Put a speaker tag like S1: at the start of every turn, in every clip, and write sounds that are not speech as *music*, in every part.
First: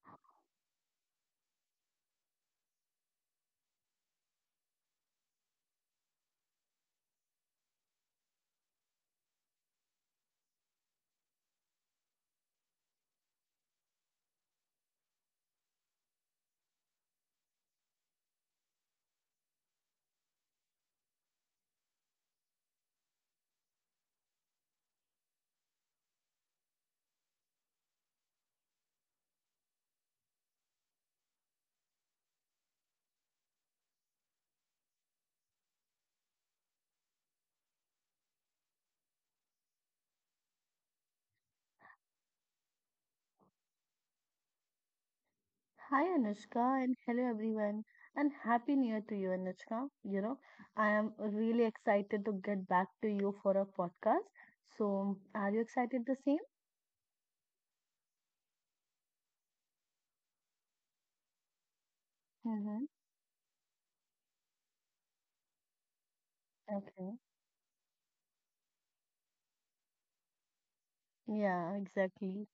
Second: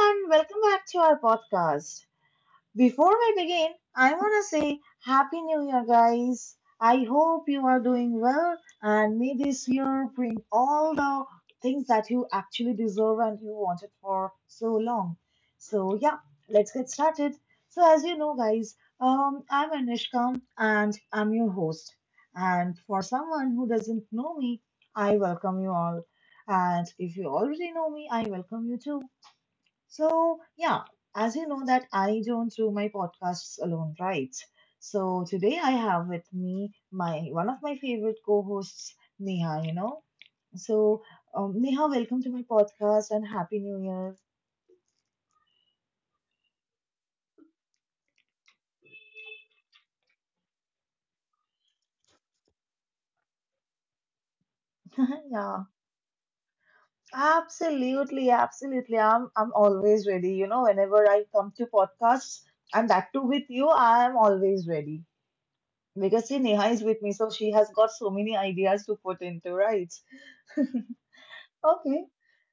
S1: and welcome back to our podcast. Before we begin, I want to say happy new year, guys. I hope you are doing well and may this year bring all the things that you actually deserve and you wanted for so long. So, yeah, let's get started. So, as you know, guys, I'm Anishka and I'm your host. And for someone who doesn't know me, I welcome you all. And if you already know me, I welcome you too. So, yeah, as you know that I don't do my podcasts alone, right? So today I have with me my one of my favorite co-hosts, Neha. So, Neha, welcome to my podcast and happy new year.
S2: Hi Anushka, and hello everyone, and happy new year to you Anushka. You know, I am really excited to get back to you for a podcast. So,
S1: *laughs*
S2: are you
S1: Yeah,
S2: excited the same?
S1: absolutely, absolutely. I'm always ready. You know, whenever I come to podcasts,
S2: Mm-hmm.
S1: and that too with you, I am always ready. Because see, Neha is with me,
S2: Okay.
S1: so she has got so many ideas to put into, right?
S2: Yeah,
S1: Okay.
S2: exactly.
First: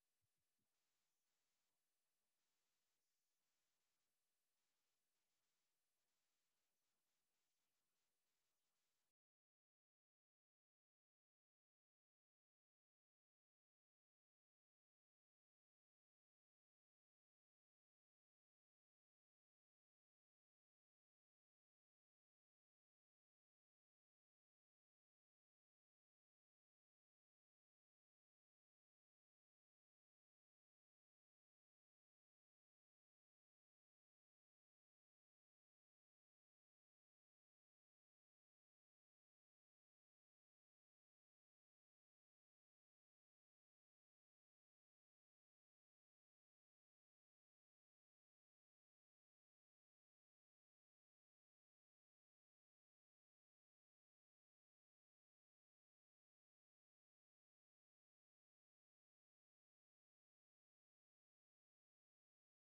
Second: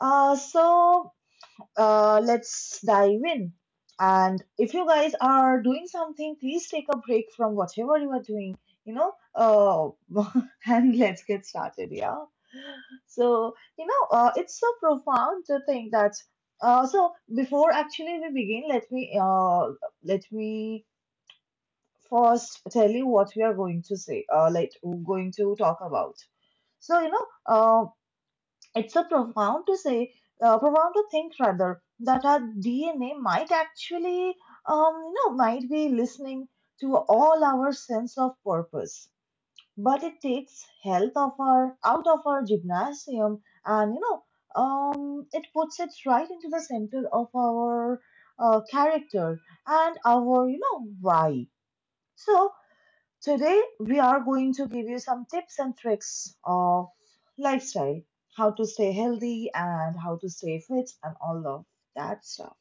S1: So let's dive in. And if you guys are doing something, please take a break from whatever you are doing, you know, uh, *laughs* and let's get started. Yeah. So, you know, it's so profound to think that. So before actually we begin, let me first tell you what we are going to say. Like we're going to talk about. So you know, it's a profound to say, profound to think rather that our DNA might actually, you know, might be listening to all our sense of purpose. But it takes health of our out of our gymnasium, and you know, it puts it right into the center of our character and our, you know, why. So today, we are going to give you some tips and tricks of lifestyle, how to stay healthy and how to stay fit and all of that stuff.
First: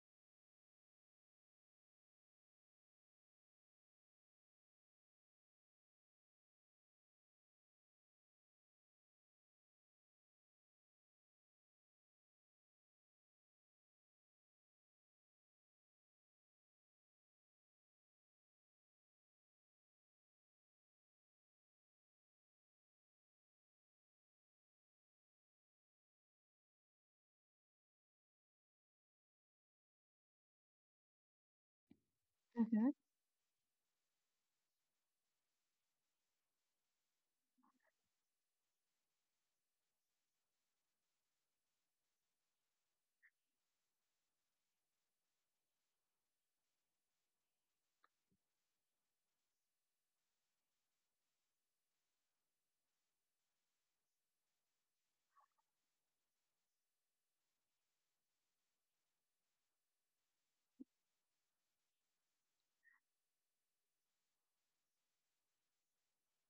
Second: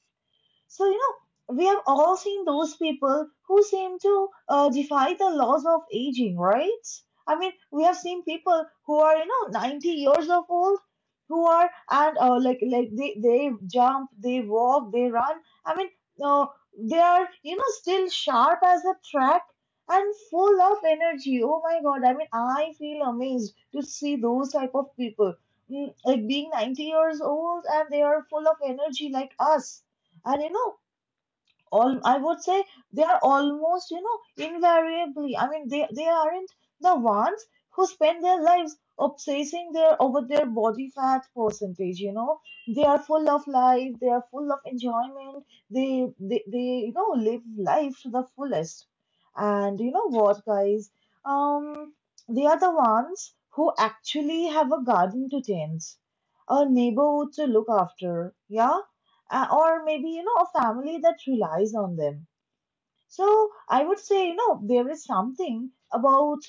S1: So, you know, we have all seen those people who seem to defy the laws of aging, right? I mean, we have seen people who are, you know, 90 years of old who are and like like they jump, they walk, they run. I mean, uh, they are, you know, still sharp as a track and full of energy. Oh my God, I mean, I feel amazed to see those type of people. Like being 90 years old and they are full of energy like us and you know all I would say
S2: Mm-hmm.
S1: they are almost you know invariably. I mean they aren't the ones who spend their lives obsessing their over their body fat percentage, you know. They are full of life, they are full of enjoyment, they you know live life to the fullest. And you know what, guys, um they are the ones who actually have a garden to tend, a neighborhood to look after, yeah, or maybe you know a family that relies on them. So I would say, you know, there is something about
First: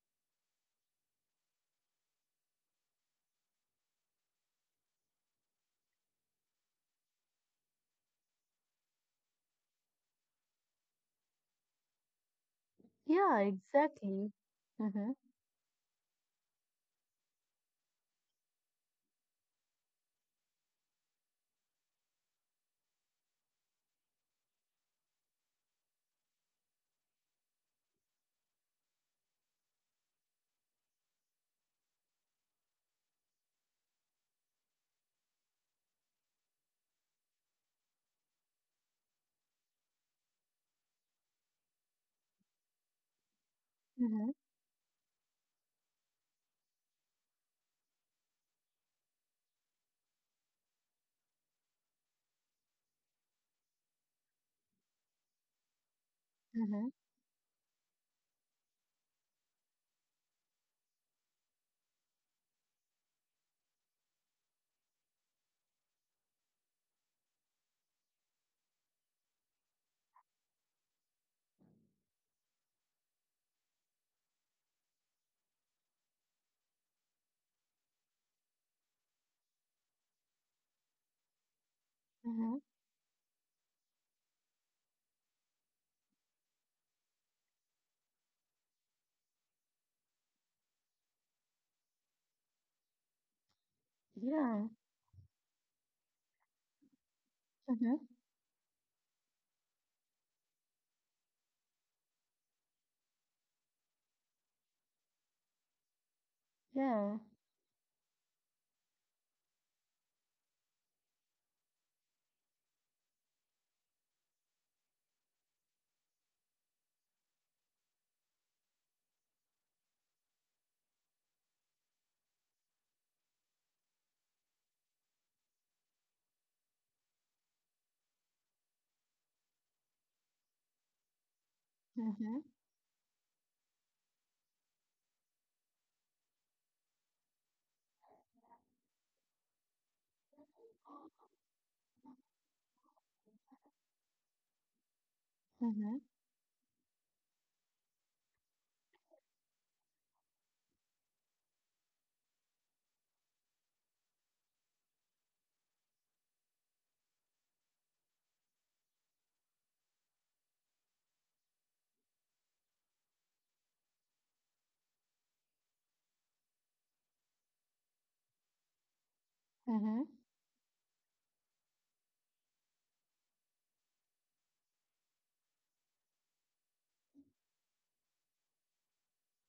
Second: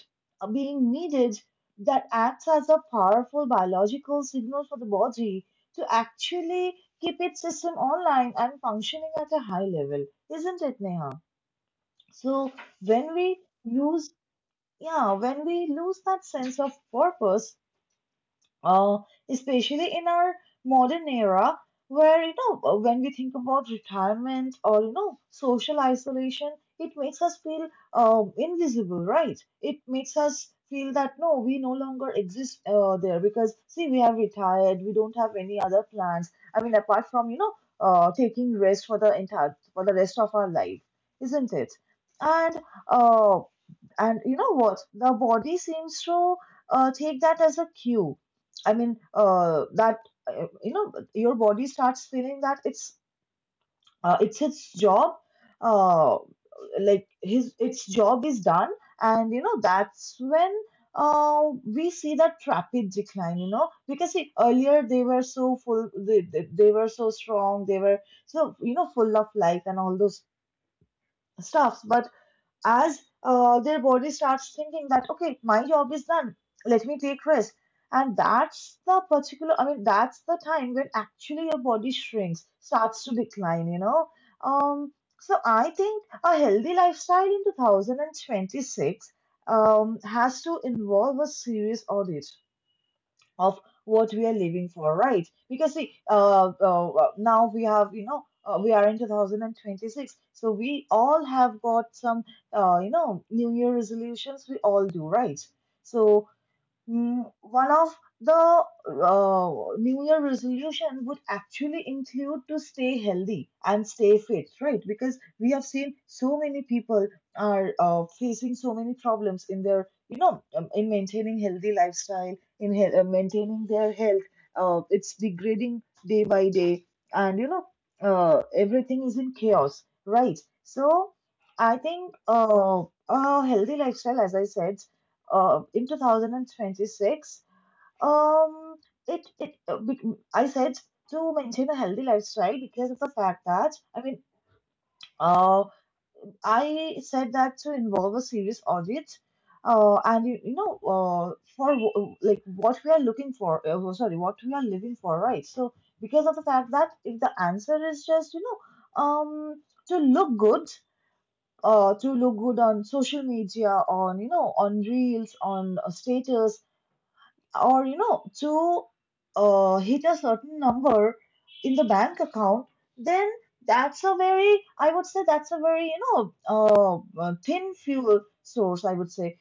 S1: being needed that acts as a powerful biological signal for the body to actually keep its system online and functioning at a high level, isn't it, Neha? So when
S2: Yeah,
S1: we lose
S2: exactly.
S1: yeah
S2: Mm-hmm.
S1: when we lose that sense of purpose, uh, especially in our modern era where you know when we think about retirement or you know social isolation, it makes us feel invisible, right? It makes us feel that no we no longer exist there, because see we have retired we don't have any other plans. I mean apart from you know taking rest for the entire for the rest of our life, isn't it? And uh, and
S2: Mm-hmm.
S1: you know what? The body seems to take that as a cue. I mean, that you know, your body starts feeling that it's its job. Uh,
S2: Mm-hmm.
S1: like his its job is done, and you know that's when we see that rapid decline. You know, because see, earlier they were so full, they were so strong, they were so you know full of life and all those stuffs, but as their body starts thinking that okay my job is done, let me take rest, and that's the particular, I mean that's the time when actually your body shrinks
S2: Mm-hmm.
S1: starts to decline, you know. um so I think a healthy lifestyle in 2026 has to involve a serious audit of what we are
S2: Yeah.
S1: living for, right? Because see, now we have,
S2: Mm-hmm.
S1: you know, we are in 2026, so we all have got some, you know, new year resolutions. We all do, right? So
S2: Yeah.
S1: One of the new year resolution would actually include to stay healthy and stay fit, right? Because we have seen so many people are facing so many problems in their, you know, in maintaining healthy lifestyle, in maintaining their health. It's degrading day by day, and you know, everything is in chaos, right? So I think
S2: Mm-hmm.
S1: a healthy lifestyle, as I said in 2026, um I said to maintain a healthy lifestyle because of the fact that I mean uh
S2: Mm-hmm.
S1: I said that to involve a serious audit and you know like what we are looking for, well, sorry, what we are living for, right? So because of the fact that if the answer is just you know to look good, to look good on social media, on you know, on reels, on status, or you know to
S2: Mm-hmm.
S1: hit a certain number in the bank account, then that's a very, I would say that's a very you know thin fuel source, I would say.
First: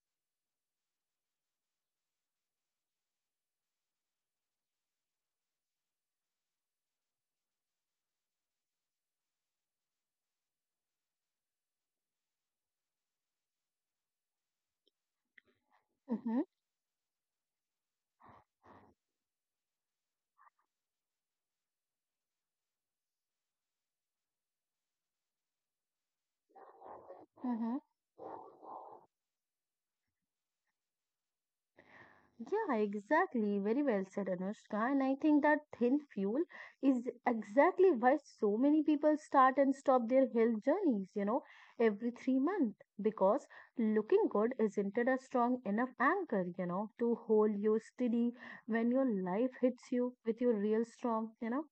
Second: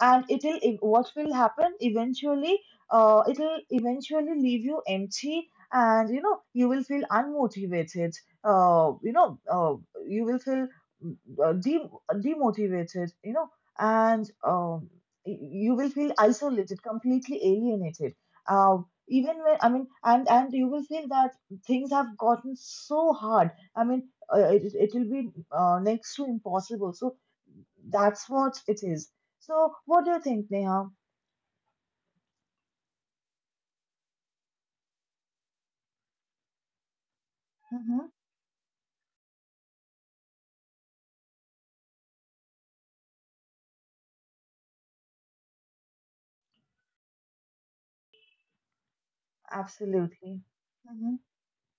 S1: What will happen eventually, it'll eventually leave you empty and you know you will feel unmotivated, uh, you know uh, you will feel mm, uh, de- demotivated, you know. and um, you will feel
S2: Mm-hmm.
S1: isolated, completely alienated, uh, even when, I mean, and you will feel that things have gotten so hard. I mean it will be next to impossible. So
S2: Mm-hmm.
S1: that's what it is. So, what do you think, Neha?
S2: Yeah, exactly. Very well said, Anushka. And I think that thin fuel is exactly
S1: Mm-hmm.
S2: why so many people start and stop their health journeys, you know, every 3 months. Because looking good isn't it a strong enough anchor, you know, to hold you steady when your life hits you
S1: Absolutely.
S2: with your real
S1: Mm-hmm.
S2: storm, you know.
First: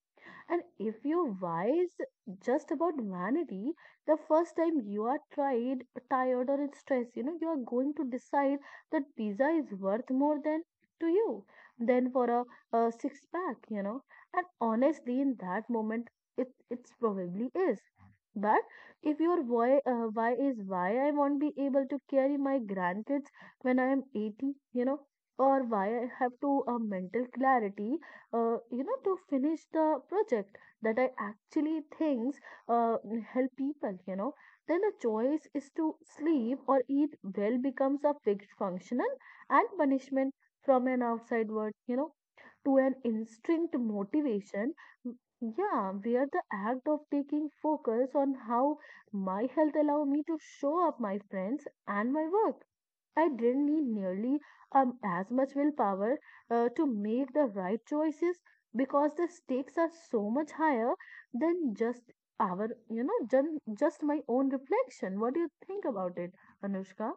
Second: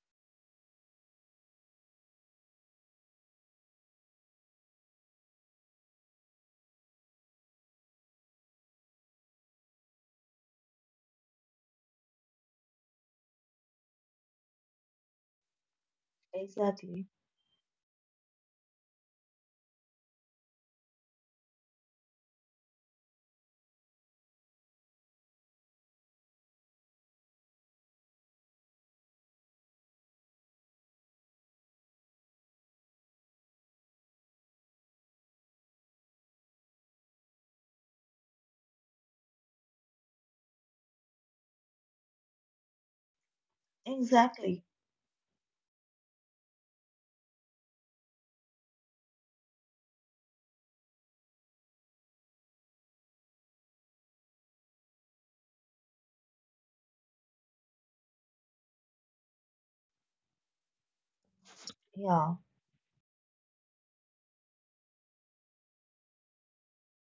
S2: And if you wise just about vanity, the first time you are tried, tired or in stress, you know, you are going to decide that pizza is worth more than to you than for a six pack, you know. And honestly, in that moment, it's
S1: Exactly.
S2: probably is. But if your why is why I won't be able to carry my grandkids when I am 80, you know, or why I have to mental clarity, you know, to finish the project that I actually thinks, uh, help people, you know, then the choice is to sleep or eat well becomes a fixed functional and punishment from an outside world, you know, to an instinct
S1: Exactly.
S2: motivation. Yeah, where the act of taking focus on how my health allow me to show up my friends and my work I didn't need nearly as much willpower to make the right choices because the stakes are so much higher than just
S1: Yeah.
S2: our, you know, just my own reflection. What do you think about it, Anushka?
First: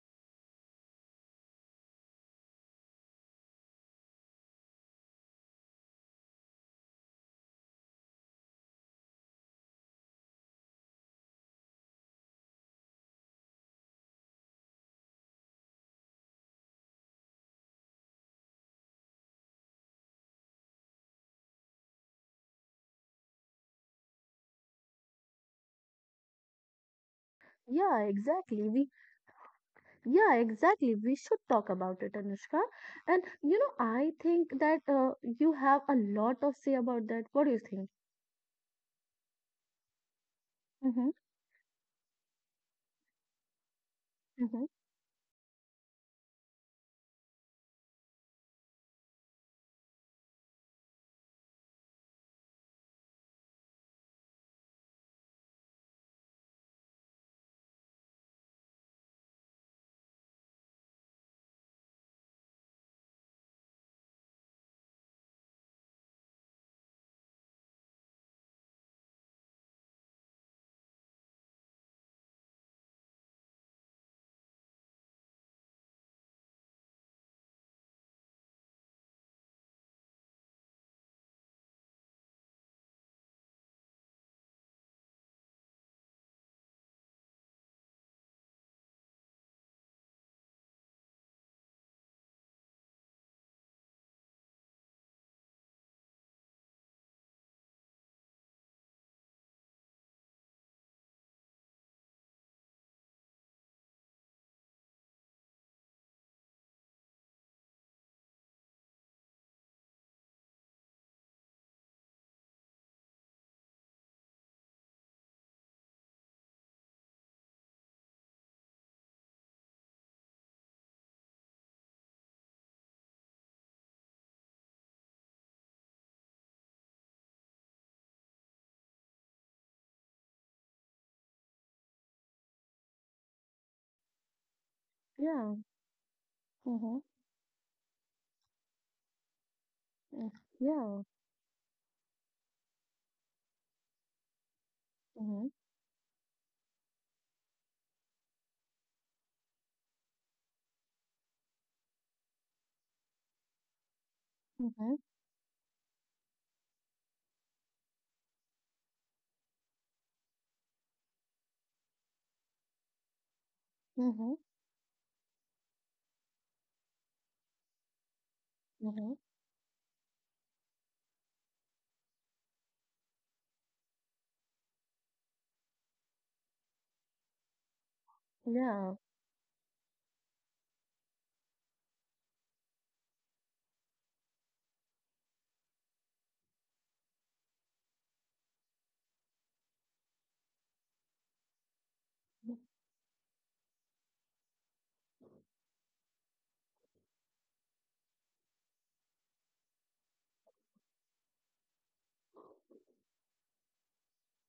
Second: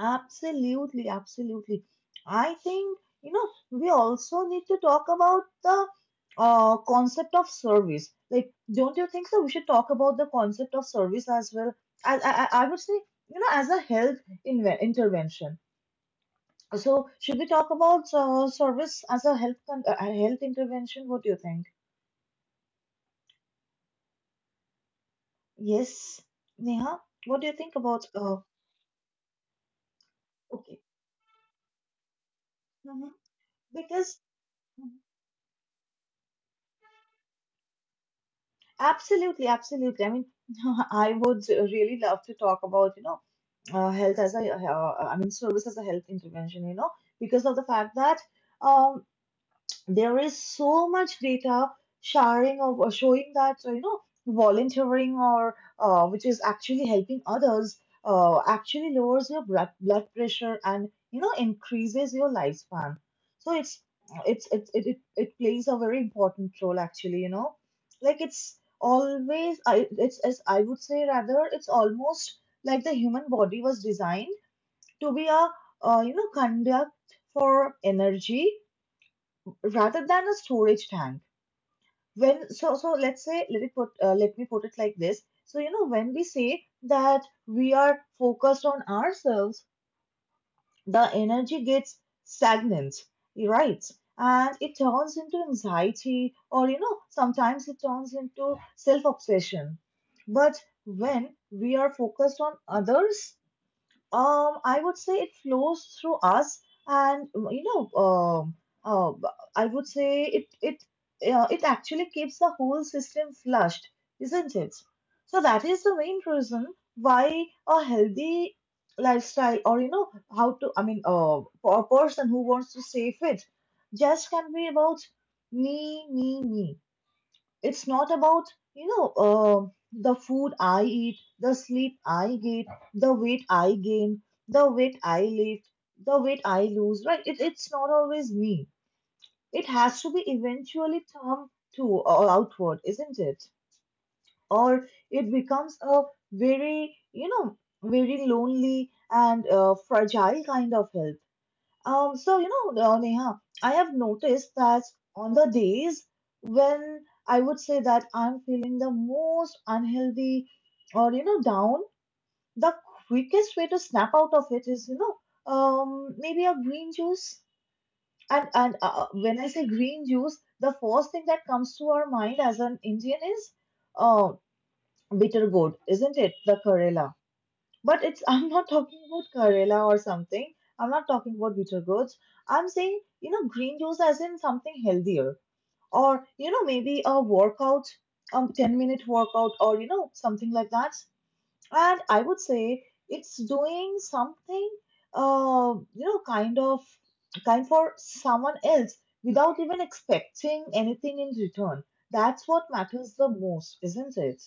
S1: Absolutely. Absolutely. I think, you know, we also need to talk about the concept of service. Like, don't you think so? We should talk about the concept of service as well. I would say, you know, as a health inve intervention. So, should we talk about service as a health intervention? What do you think? Yes, Neha, what do you think about
S2: Yeah, exactly. We yeah,
S1: okay.
S2: exactly. We should talk about it, Anushka.
S1: Hmm.
S2: And you know, I
S1: Because
S2: think that
S1: mhm.
S2: you have a lot of say about that. What do you think?
S1: Absolutely, absolutely. I mean, *laughs*
S2: Mm-hmm.
S1: I would really love to talk about, you know, health as a
S2: Mm-hmm.
S1: I mean, service as a health intervention, you know, because of the fact that um there is so much data sharing of or showing that you know volunteering or which is actually helping others actually lowers your blood pressure and you know increases your lifespan. So it's it plays a very important role actually, you know. Like it's always, I it's as I would say, rather it's almost like the human body was designed to be a you know conduct for energy rather than a storage tank. When let's say, let me put it like this. So you know, when we say that we are focused on ourselves, the energy gets stagnant, right? And it turns into anxiety or you know sometimes it turns into self obsession. But when we are focused on others, I would say it flows through us, and uh, I would say it actually keeps the whole system flushed, isn't it? So that is the main reason why a healthy lifestyle, or you know, how to, I mean, for a person who wants to stay fit, just can be about me, me, me. It's not about, you know, the food I eat, the sleep I get, the weight I gain, the weight I
S2: Yeah.
S1: lift, the weight I
S2: Mm-hmm.
S1: lose, right? It's not always me. It has to be
S2: Yeah.
S1: eventually turned to or outward, isn't it? Or it
S2: Mm-hmm.
S1: becomes a very, you know, very lonely and fragile kind of help. Neha, I have noticed that
S2: Mm-hmm.
S1: on the days when I would say that I'm feeling the most unhealthy or you know down, the quickest way to snap out of it is you know maybe a green juice. And
S2: Mm-hmm.
S1: when I say green juice, the first thing that comes to our mind as an Indian is uh, bitter gourd, isn't it? The Karela. But it's *laughs* I'm not
S2: Yeah.
S1: talking about Karela or something. I'm not talking about bitter goods. I'm saying, green juice as in something healthier. Or, maybe a workout, a 10 minute workout, something like that. And I would say it's doing something uh, you know, kind of kind for someone else without even expecting anything in return. That's what matters the most, isn't it?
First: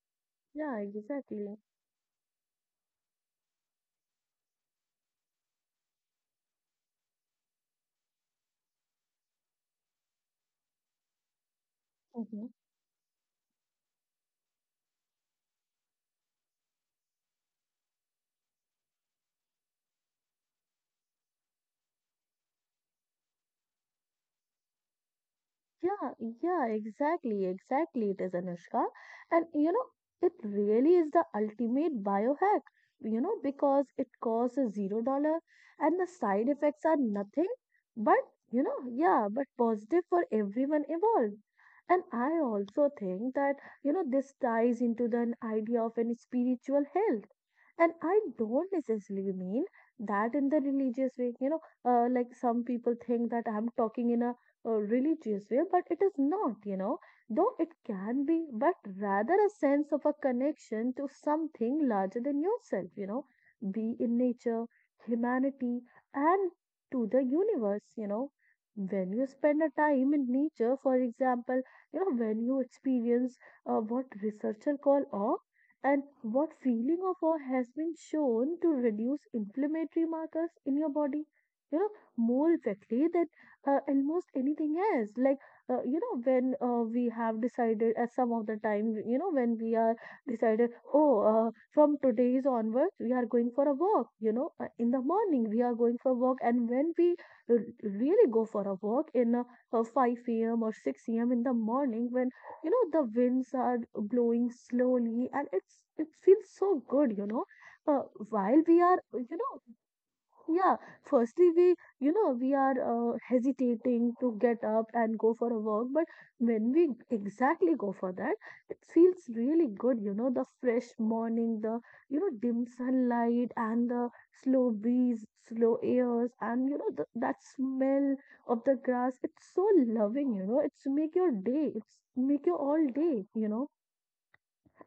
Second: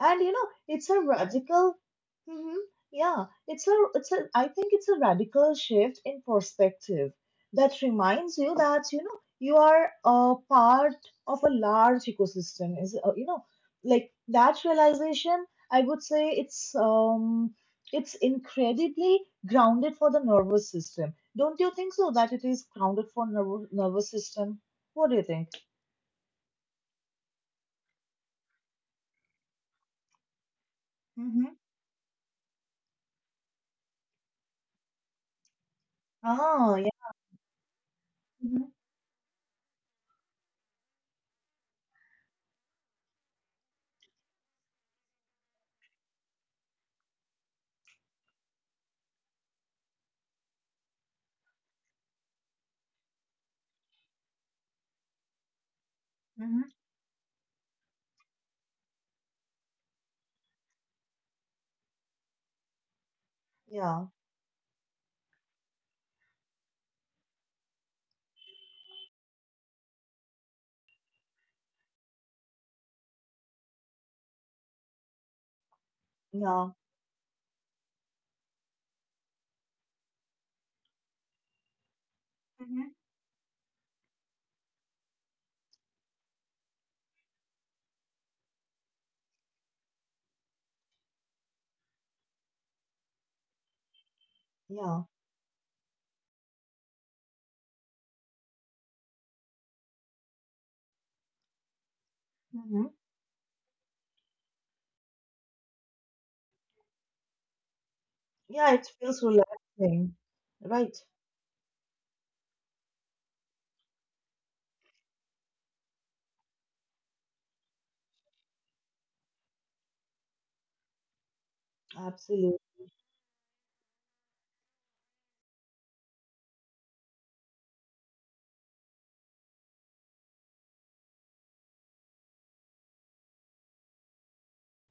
S1: And
S2: Yeah,
S1: it's a
S2: exactly.
S1: radical hmm. Yeah, it's a I think it's a radical shift in perspective that reminds you that you are a part of a large
S2: Mhm.
S1: ecosystem is like that realization, I would say. It's incredibly grounded for the nervous system, don't you think? So that it is grounded for nervous system. What do you think?
S2: Yeah, yeah, exactly, exactly. It is Anushka. And you know, it really is the
S1: Mm-hmm.
S2: ultimate biohack, you know, because it costs a $0 and the side
S1: Ah,
S2: effects are
S1: yeah.
S2: nothing but, you
S1: Mm-hmm.
S2: know, yeah, but positive for everyone involved. And I also think that, you know, this ties into the idea of an spiritual health. And I don't necessarily mean that in the religious way, you know, like some people think that I'm talking in a religious way, but it is
S1: Mm-hmm.
S2: not, you know, though it can be, but rather a sense of a connection to something larger than yourself, you know, be
S1: Yeah,
S2: in nature, humanity, and to the universe, you know. When you spend a time in nature, for example, you know, when you experience what researchers call awe and what
S1: yeah.
S2: feeling of awe has been shown to reduce inflammatory markers in your body, you know, more effectively than almost anything else, like you know, when we have decided at some of the time, you know, when we are decided, oh, from today's onwards we are going for a walk, you know, in the
S1: Yeah.
S2: morning we are going for a walk, and when we r- really go for a walk in 5 a.m or 6 a.m in the morning when you
S1: Hmm.
S2: know the winds are blowing slowly, and it's it feels so good, you know, uh, while
S1: Yeah, it
S2: we are,
S1: feels
S2: you know,
S1: relaxing.
S2: yeah,
S1: Right.
S2: firstly, we, you know, we are hesitating to get up and go for a walk, but when we exactly go for that, it feels really good, you know, the fresh morning, the, you know,
S1: Absolutely.
S2: dim sunlight and the slow breeze, slow airs, and, you know, the, that smell of the grass. It's so loving, you know, it's make your day, it's make your all day, you know.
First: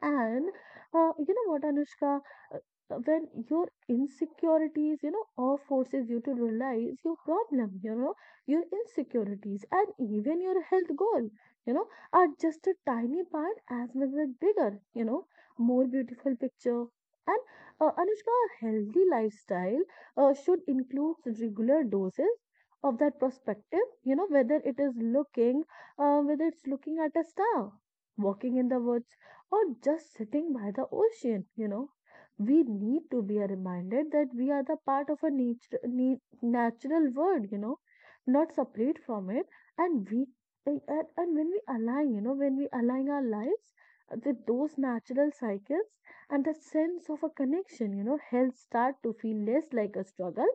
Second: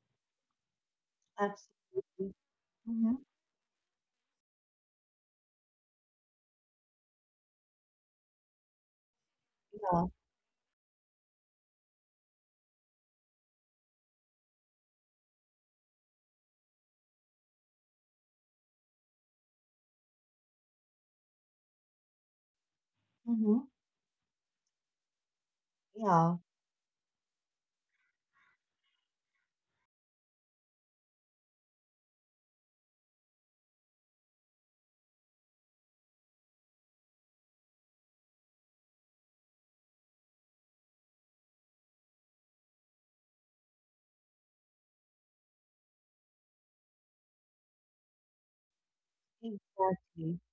S2: And you know what, Anushka,
S1: Absolutely.
S2: Uh,
S1: Hmm.
S2: when your insecurities, you know, all forces you to realize your problem, you know, your insecurities and
S1: Yeah.
S2: even your health goal, you know, are just a tiny part as well as bigger, you know, more beautiful picture. And Anushka, a healthy lifestyle should include regular doses of that
S1: Hmm.
S2: perspective, you know, whether it is looking,
S1: Yeah.
S2: whether it's looking at a star, walking in the woods or just sitting by the ocean, you know. We need to be reminded that we are the part of a nature, natural world, you know, not separate from it. And we, and when we align, you know, when we align our lives with those natural cycles and the sense of a connection, you know, health start to feel less like a
S1: Exactly.
S2: struggle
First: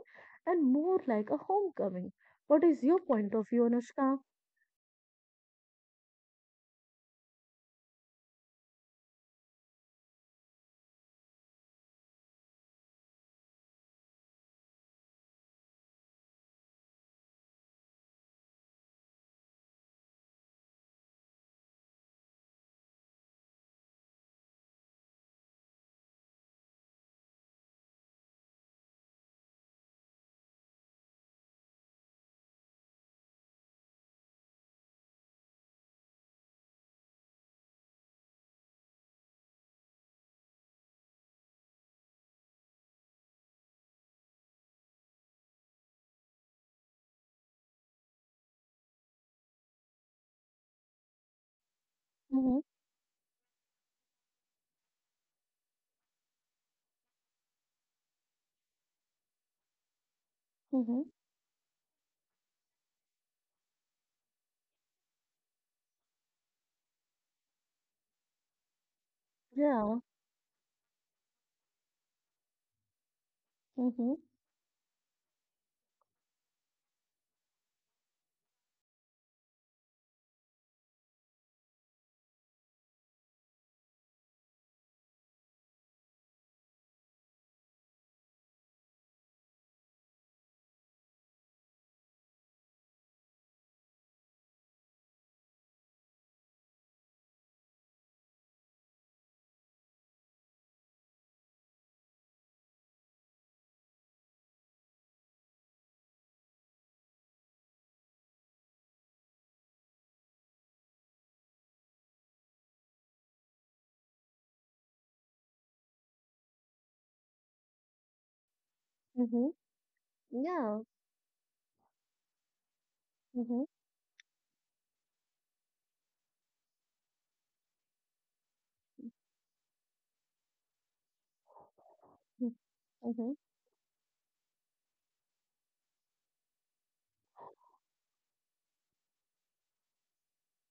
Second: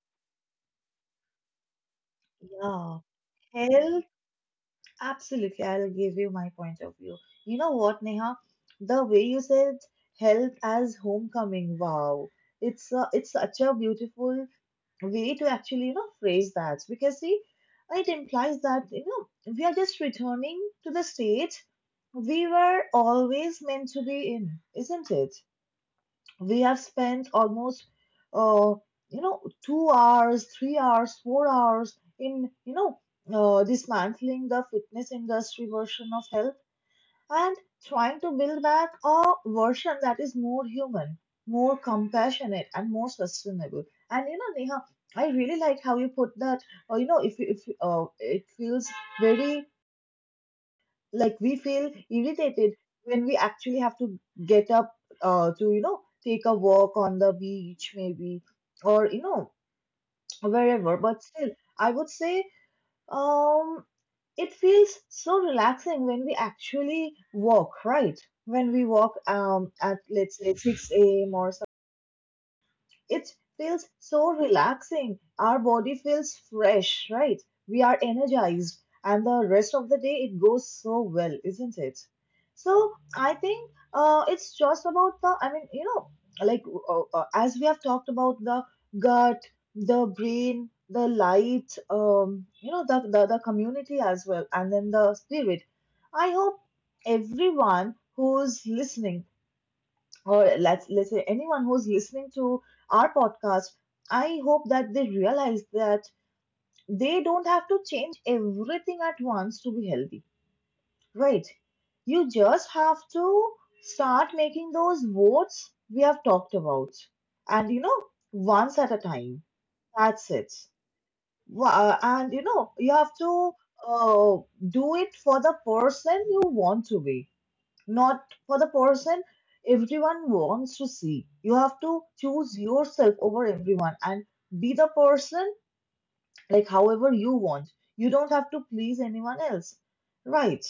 S2: and more like a homecoming. What is
S1: Yeah.
S2: your point of view,
S1: Health.
S2: Anushka?
S1: Absolutely, I'll give you my point of view. You know what, Neha? The way you said health as homecoming. Wow. It's such a beautiful way to actually phrase that, because see, it implies that we are just returning to the state we were always meant to be in, isn't it? We have spent almost uh 2 hours, 3 hours, 4 hours in dismantling the fitness industry version of health and trying to build back a version that is more human, more compassionate, and more sustainable. And you know, Neha, I really like how you put that. If it feels very like we feel
S2: Mm-hmm.
S1: irritated when we actually have to get up to take a walk on the beach maybe, or wherever.
S2: Mm-hmm.
S1: But still, I would say. Um, it feels so relaxing when we actually walk, right? When we walk at,
S2: Yeah.
S1: let's say, 6 a.m. or it feels
S2: Mm-hmm.
S1: so relaxing. Our body feels fresh, right? We are energized, and the rest of the day it goes so well, isn't it? So I think it's just about the, I mean, you know, like as we have talked about the gut, the brain, the light, you know, the community as well, and then the spirit. I hope everyone who's listening, or let's say anyone who's listening to our podcast, I hope that they realize that they don't have to change everything at once to be healthy, right? You just have to start making those votes we have talked about, and you know, once at a time.
S2: Mm-hmm.
S1: That's it.
S2: Yeah.
S1: And you know, you have to
S2: Mm-hmm.
S1: uh, do it for the person you want to be, not for the person everyone wants to see. You have to choose yourself
S2: Mm-hmm.
S1: over everyone and be the person like however you want. You don't have to please anyone else. Right.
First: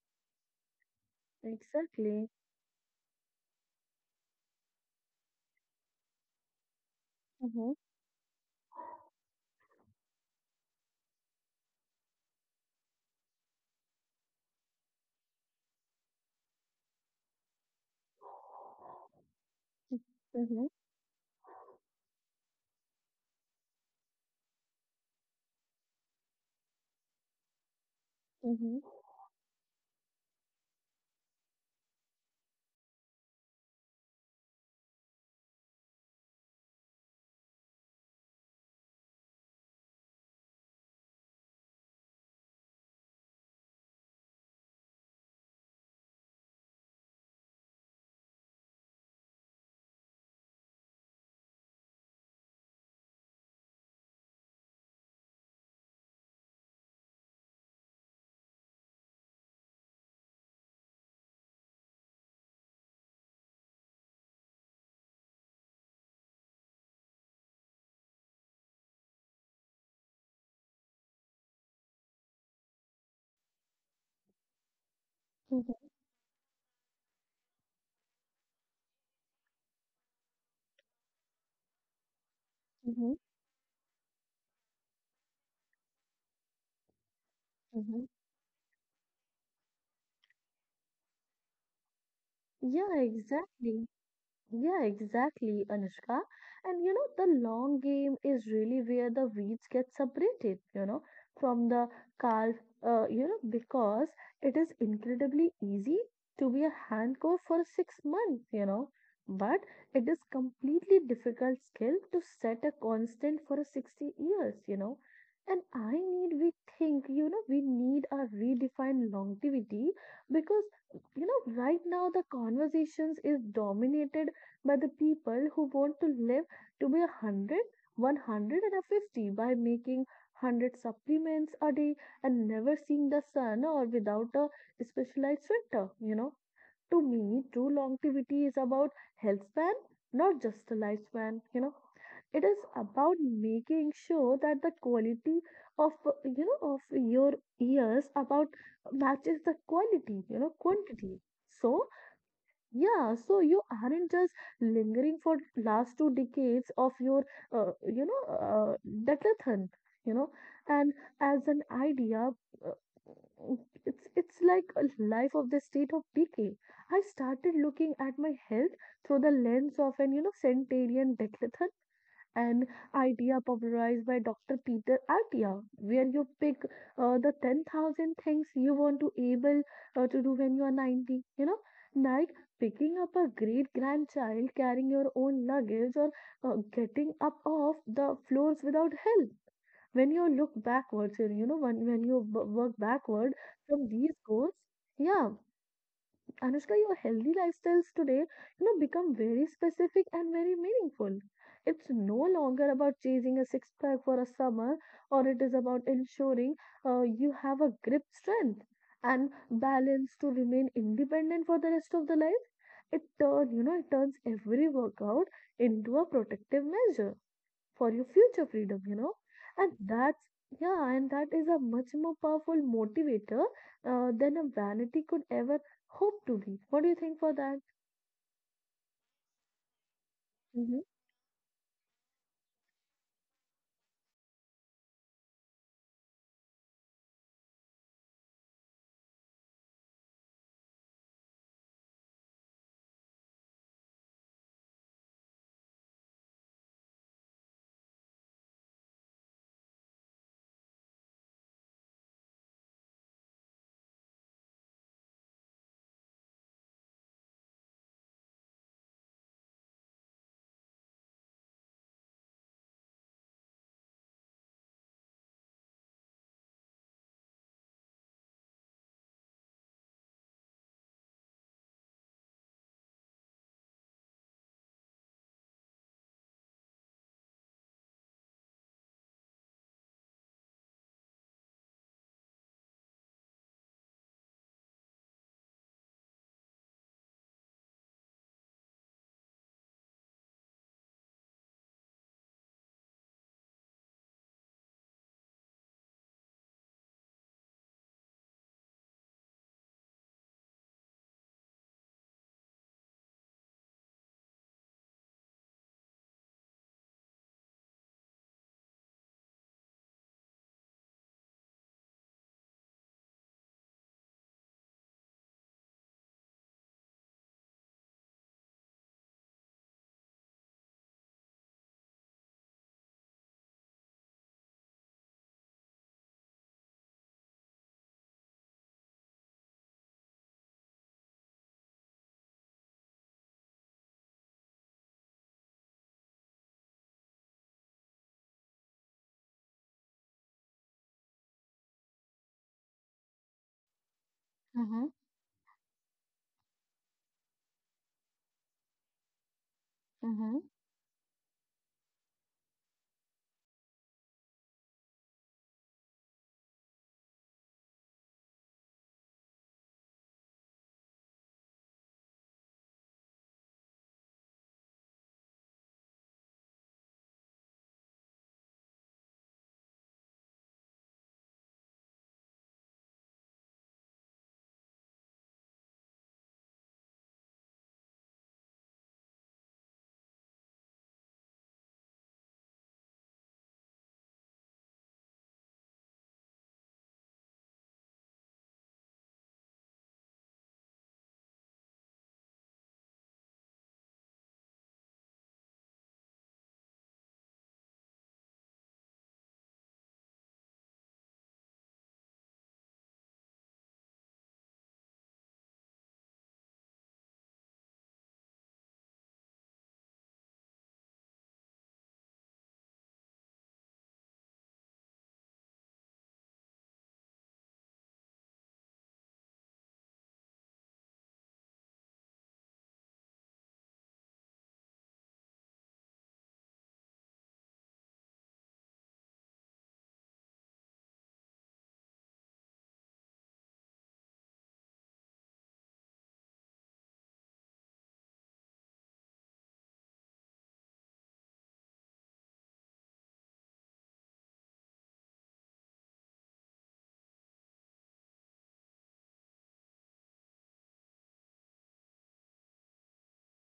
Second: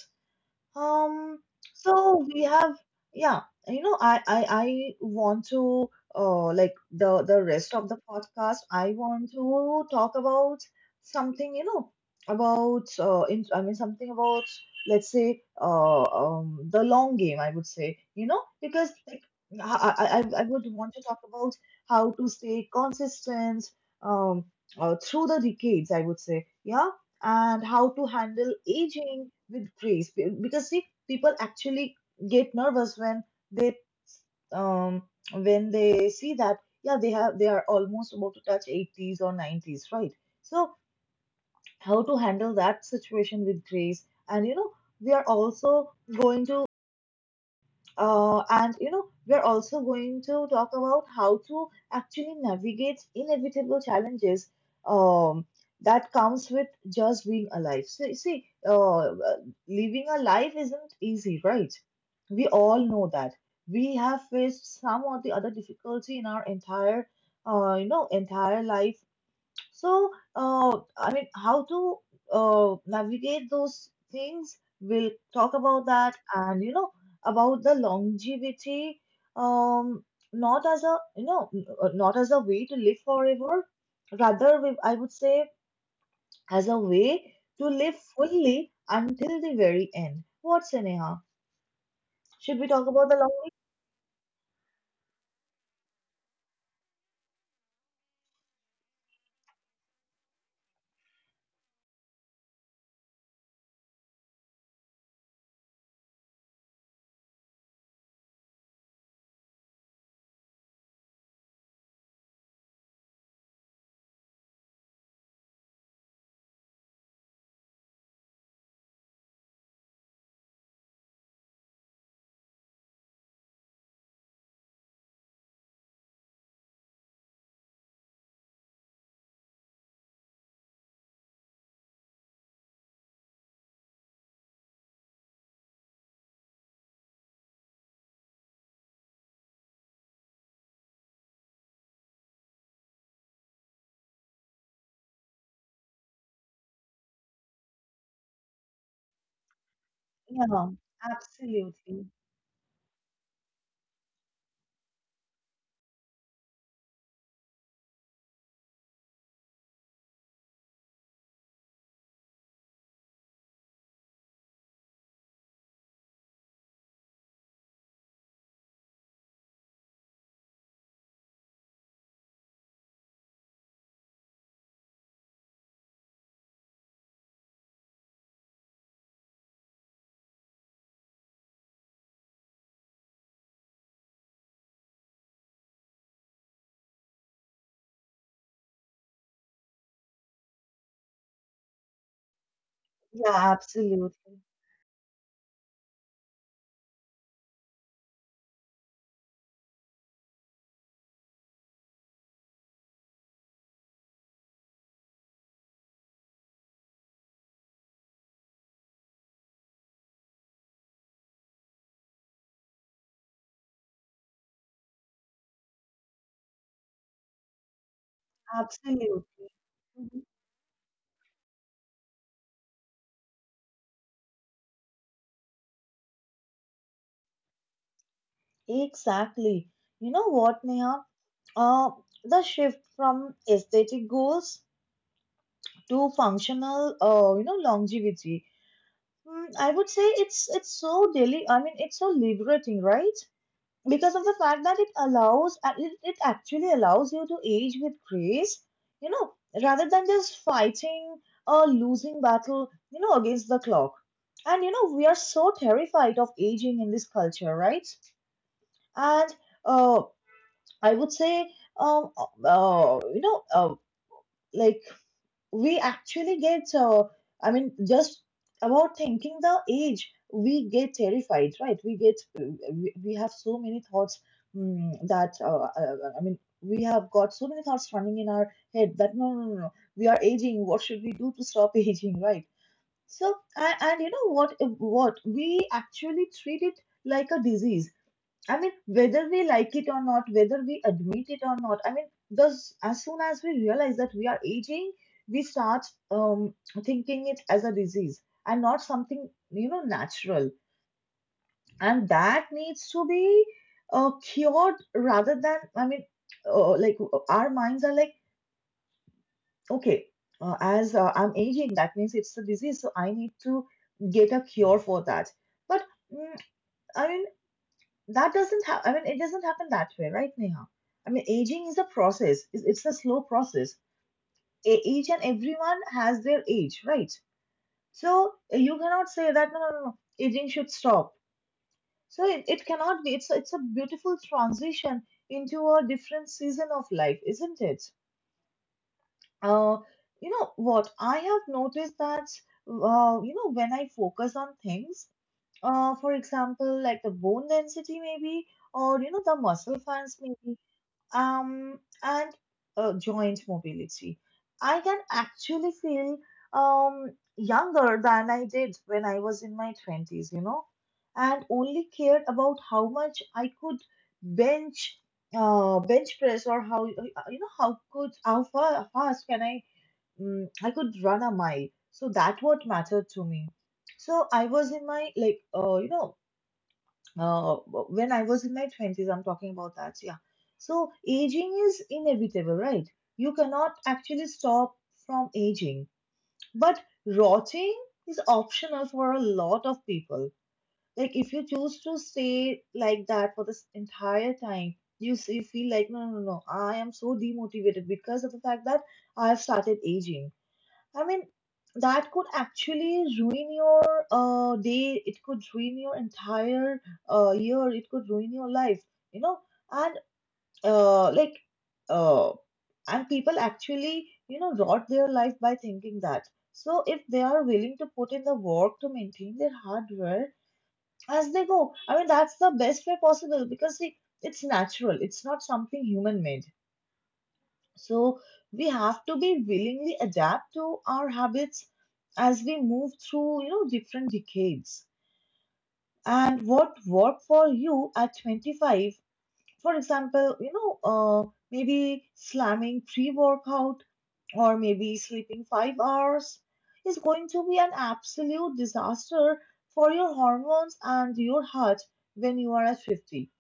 S1: Um, so
S2: Exactly.
S1: we have, yeah, you know, I want to like the
S2: Mm-hmm.
S1: rest of the podcast, I want to talk about something, you know, about I mean something about, let's say, the long game, I would say, you know, because like I would
S2: Mm-hmm.
S1: want to talk about how to stay consistent um through the decades, I would say. Yeah, and how to handle
S2: Mm-hmm.
S1: aging with grace. Because see, people actually get nervous they um when they see that yeah, they have, they are almost about to touch 80s or 90s, right? So how to handle that situation with grace. And you know, we are also going to we're also going to talk about how to actually navigate inevitable challenges um, that comes with just being alive. So, you see, living a life isn't easy, right? We all know that. We have faced some or the other difficulty in our entire, entire life. So, I mean, how to navigate those things? We'll talk about that, and you know, about the longevity, um, not as a not as a way to live
S2: Mm-hmm.
S1: forever, rather, we, I would say, as a way to live
S2: Mm-hmm.
S1: fully until the very end. What, Sneha? Should we talk
S2: Yeah,
S1: about the longevity?
S2: exactly. Yeah, exactly, Anushka. And you know, the long game is really where the weeds get separated, you know, from the calf, you know, because it is incredibly easy to be a hand coach for 6 months, you know, but it is completely difficult skill to set a constant for a 60 years, you know. And I need, we think, you know, we need a redefined longevity because you know right now the conversations is dominated by the people who want to live to be a hundred, 150 by making 100 supplements a day and never seeing the sun or without a specialized filter. You know, to me, true longevity is about health span, not just the lifespan. You know, it is about making sure that the quality of, you know, of your years about matches the quality you know
S1: Yeah,
S2: quantity, so
S1: absolutely.
S2: yeah, so you aren't just lingering for last two decades of your, you know, decathlon, you know, and as an idea, uh, it's like a life of the state of decay. I started looking at my health through the lens of an you know centenarian decathlon an idea popularized by Dr. Peter Attia, where you pick the 10,000 things you want to able to do when you are 90. You know, like picking up a great grandchild, carrying your own luggage, or getting up off the floors without help. When you look backwards, you know, when you work
S1: Yeah,
S2: backward from
S1: absolutely,
S2: these goals, yeah, Anushka, your healthy lifestyles today, you know, become very specific and very meaningful. It's no longer about chasing a six pack for a summer, or it is about ensuring you have a grip strength and balance to remain independent for the rest of the life. It turn, you know, it turns every workout into a protective measure for your future freedom, you know.
S1: absolutely.
S2: And that's,
S1: Mm-hmm.
S2: yeah, and that is a much more powerful motivator than a vanity could ever hope to be. What do you think for that?
S1: Exactly. You know what,
S2: Mm-hmm.
S1: Neha? Uh, the shift from aesthetic goals to functional, you know, longevity. Mm, I would say it's so daily. I mean, it's so liberating, right? Because of the fact that it allows, it actually allows you to age with grace. You know, rather than just fighting a losing battle, you know, against the clock. And you know, we are so terrified of aging in this culture, right? And uh, I would say, um, uh, you know, uh, like we actually get, I mean, just about thinking the age, we get terrified, right? We have so many thoughts, that, I mean, we have got so many thoughts running in our head that no, no, no, no, we are aging. What should we do to stop *laughs* aging, right? So, and you know what we actually treat it like a disease. I mean, whether we like it or not, whether we admit it or not, I mean, thus, as soon as we realize that we are aging, we start um, thinking it as a disease and not something, you know, natural. And that needs to be cured rather than, I mean, our minds are like, okay, as I'm aging, that means it's a disease, so I need to get a cure for that. But mm, I mean, that doesn't happen. I mean, it doesn't happen that way, right, Neha? I mean, aging is a process. It's a slow process. Each and everyone has their age, right? So you cannot say that no, no, no, no, aging should stop. So it cannot be. It's a beautiful transition into a different season of life, isn't it? Uh, you know what? I have noticed that you know, when I focus on
S2: Mm-hmm.
S1: things, for example, like the bone density, maybe, or you know the muscle fans,
S2: Mm-hmm.
S1: maybe, and joint mobility. I can actually feel um, younger than I did when I was in my 20s, you know, and only cared about how much I could bench bench press, or how you know how could how far fast can I I could run a mile. So that what mattered to me. So I was in my like uh, when I was in my 20s, I'm talking about that. Yeah. So aging is inevitable, right? You cannot actually stop from aging. But rotting is optional for a lot of people. Like if you choose to stay like that for this entire time, you feel like, no, no, no, no, I am so demotivated because of the fact that I have started aging. I mean, that could actually ruin your day. It could ruin your entire year. It could ruin your life, you know. And uh, like, uh, and people actually, you know, rot their life by thinking that. So if they are willing to put in the work to maintain their hardware as they go, I mean, that's the best way possible, because see, it's natural. It's not something human made. So we have to be willingly adapt to our habits as we move through, you know, different decades. And what worked for you at 25, for example, you know, maybe slamming pre-workout or maybe sleeping 5 hours is going to be an absolute disaster for your hormones and your heart when you are at 50.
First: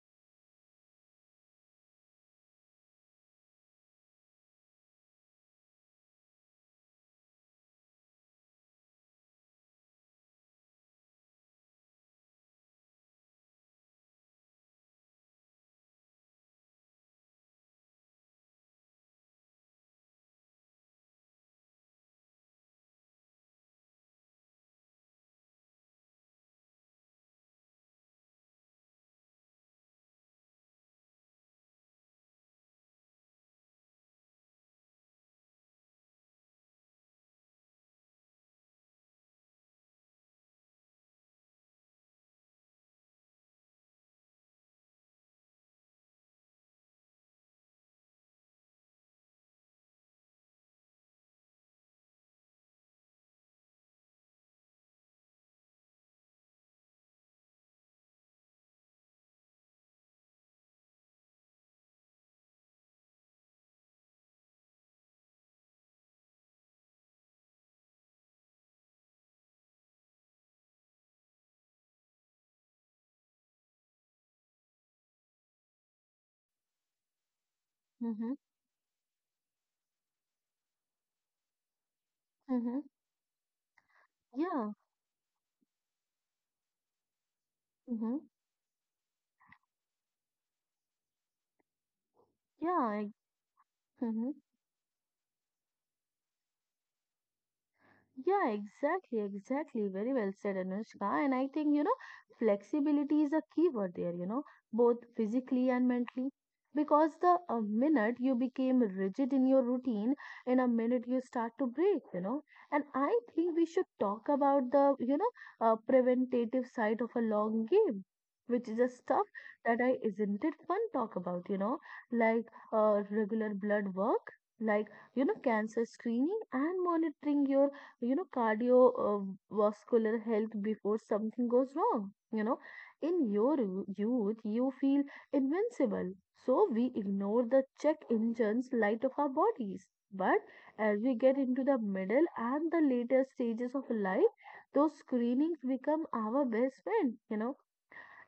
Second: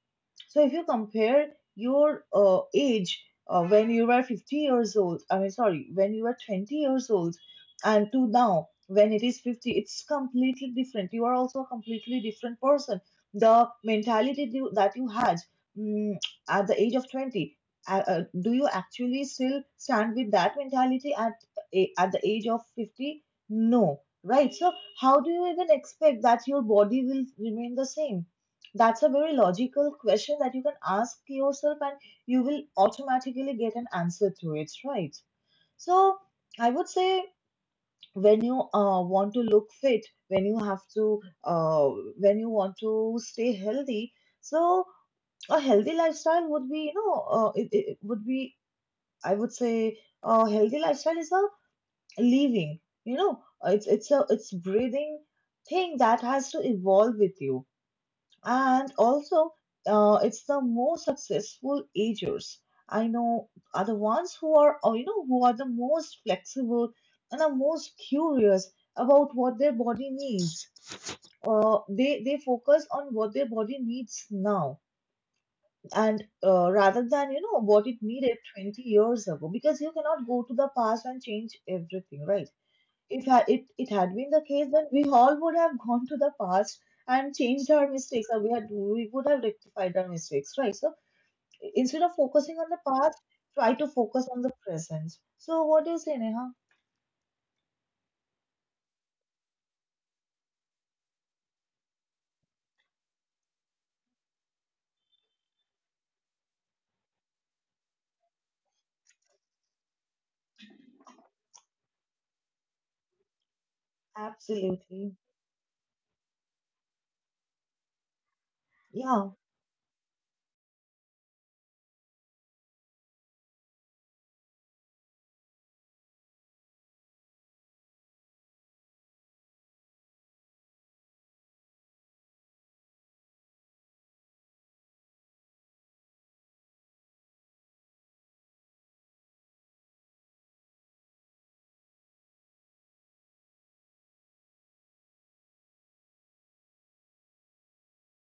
S1: So if you compare your age when you were 50 years old, I mean, sorry, When you were 20 years old, and to now when it is 50, it's completely different. You are also a completely different person. The mentality you that you had mm, at the age of 20, do you actually still stand with that mentality at at the age of 50? No, right? So how do you even expect that your body will remain the same? That's a very logical question that you can ask yourself, and you will automatically get an answer to it, right? So, I would say when you want to look fit, when you have to, when you want to stay healthy, so a healthy lifestyle would be, you know, it would be, I would say, a healthy lifestyle is a living, you know, it's breathing thing that has to evolve with you. And also, it's the most successful agers. I know are the ones who are, or you know, who are the most flexible and are most curious about what their body needs. They focus on what their body needs now, and rather than what it
S2: Mm-hmm.
S1: needed 20 years ago, because you cannot go to the past and change everything, right?
S2: Mm-hmm.
S1: If it had been the case,
S2: Yeah.
S1: then we all would have gone to the past and changed our
S2: Mm-hmm.
S1: mistakes, or we would have rectified our mistakes, right? So instead of focusing
S2: Yeah.
S1: on the past, try to
S2: I,
S1: focus
S2: mm-hmm.
S1: on the present. So what do you say, Neha?
S2: Yeah, exactly, exactly. Very well said, Anushka. And I think, you know, flexibility is a key word there, you know, both physically and mentally. Because the minute you became rigid in your routine, in a minute you start to break, you know. And I think we should talk about the,
S1: Absolutely.
S2: you know, preventative side of a long game, which is a stuff
S1: Yeah,
S2: that I isn't it fun talk about, you know, like regular blood work, like, you know, cancer screening and monitoring your you know cardiovascular health before something goes wrong, you know, in your youth you feel invincible, so we ignore the check engines light of our bodies, but as we get into the middle and the later stages of life, those screenings become our best friend, you know.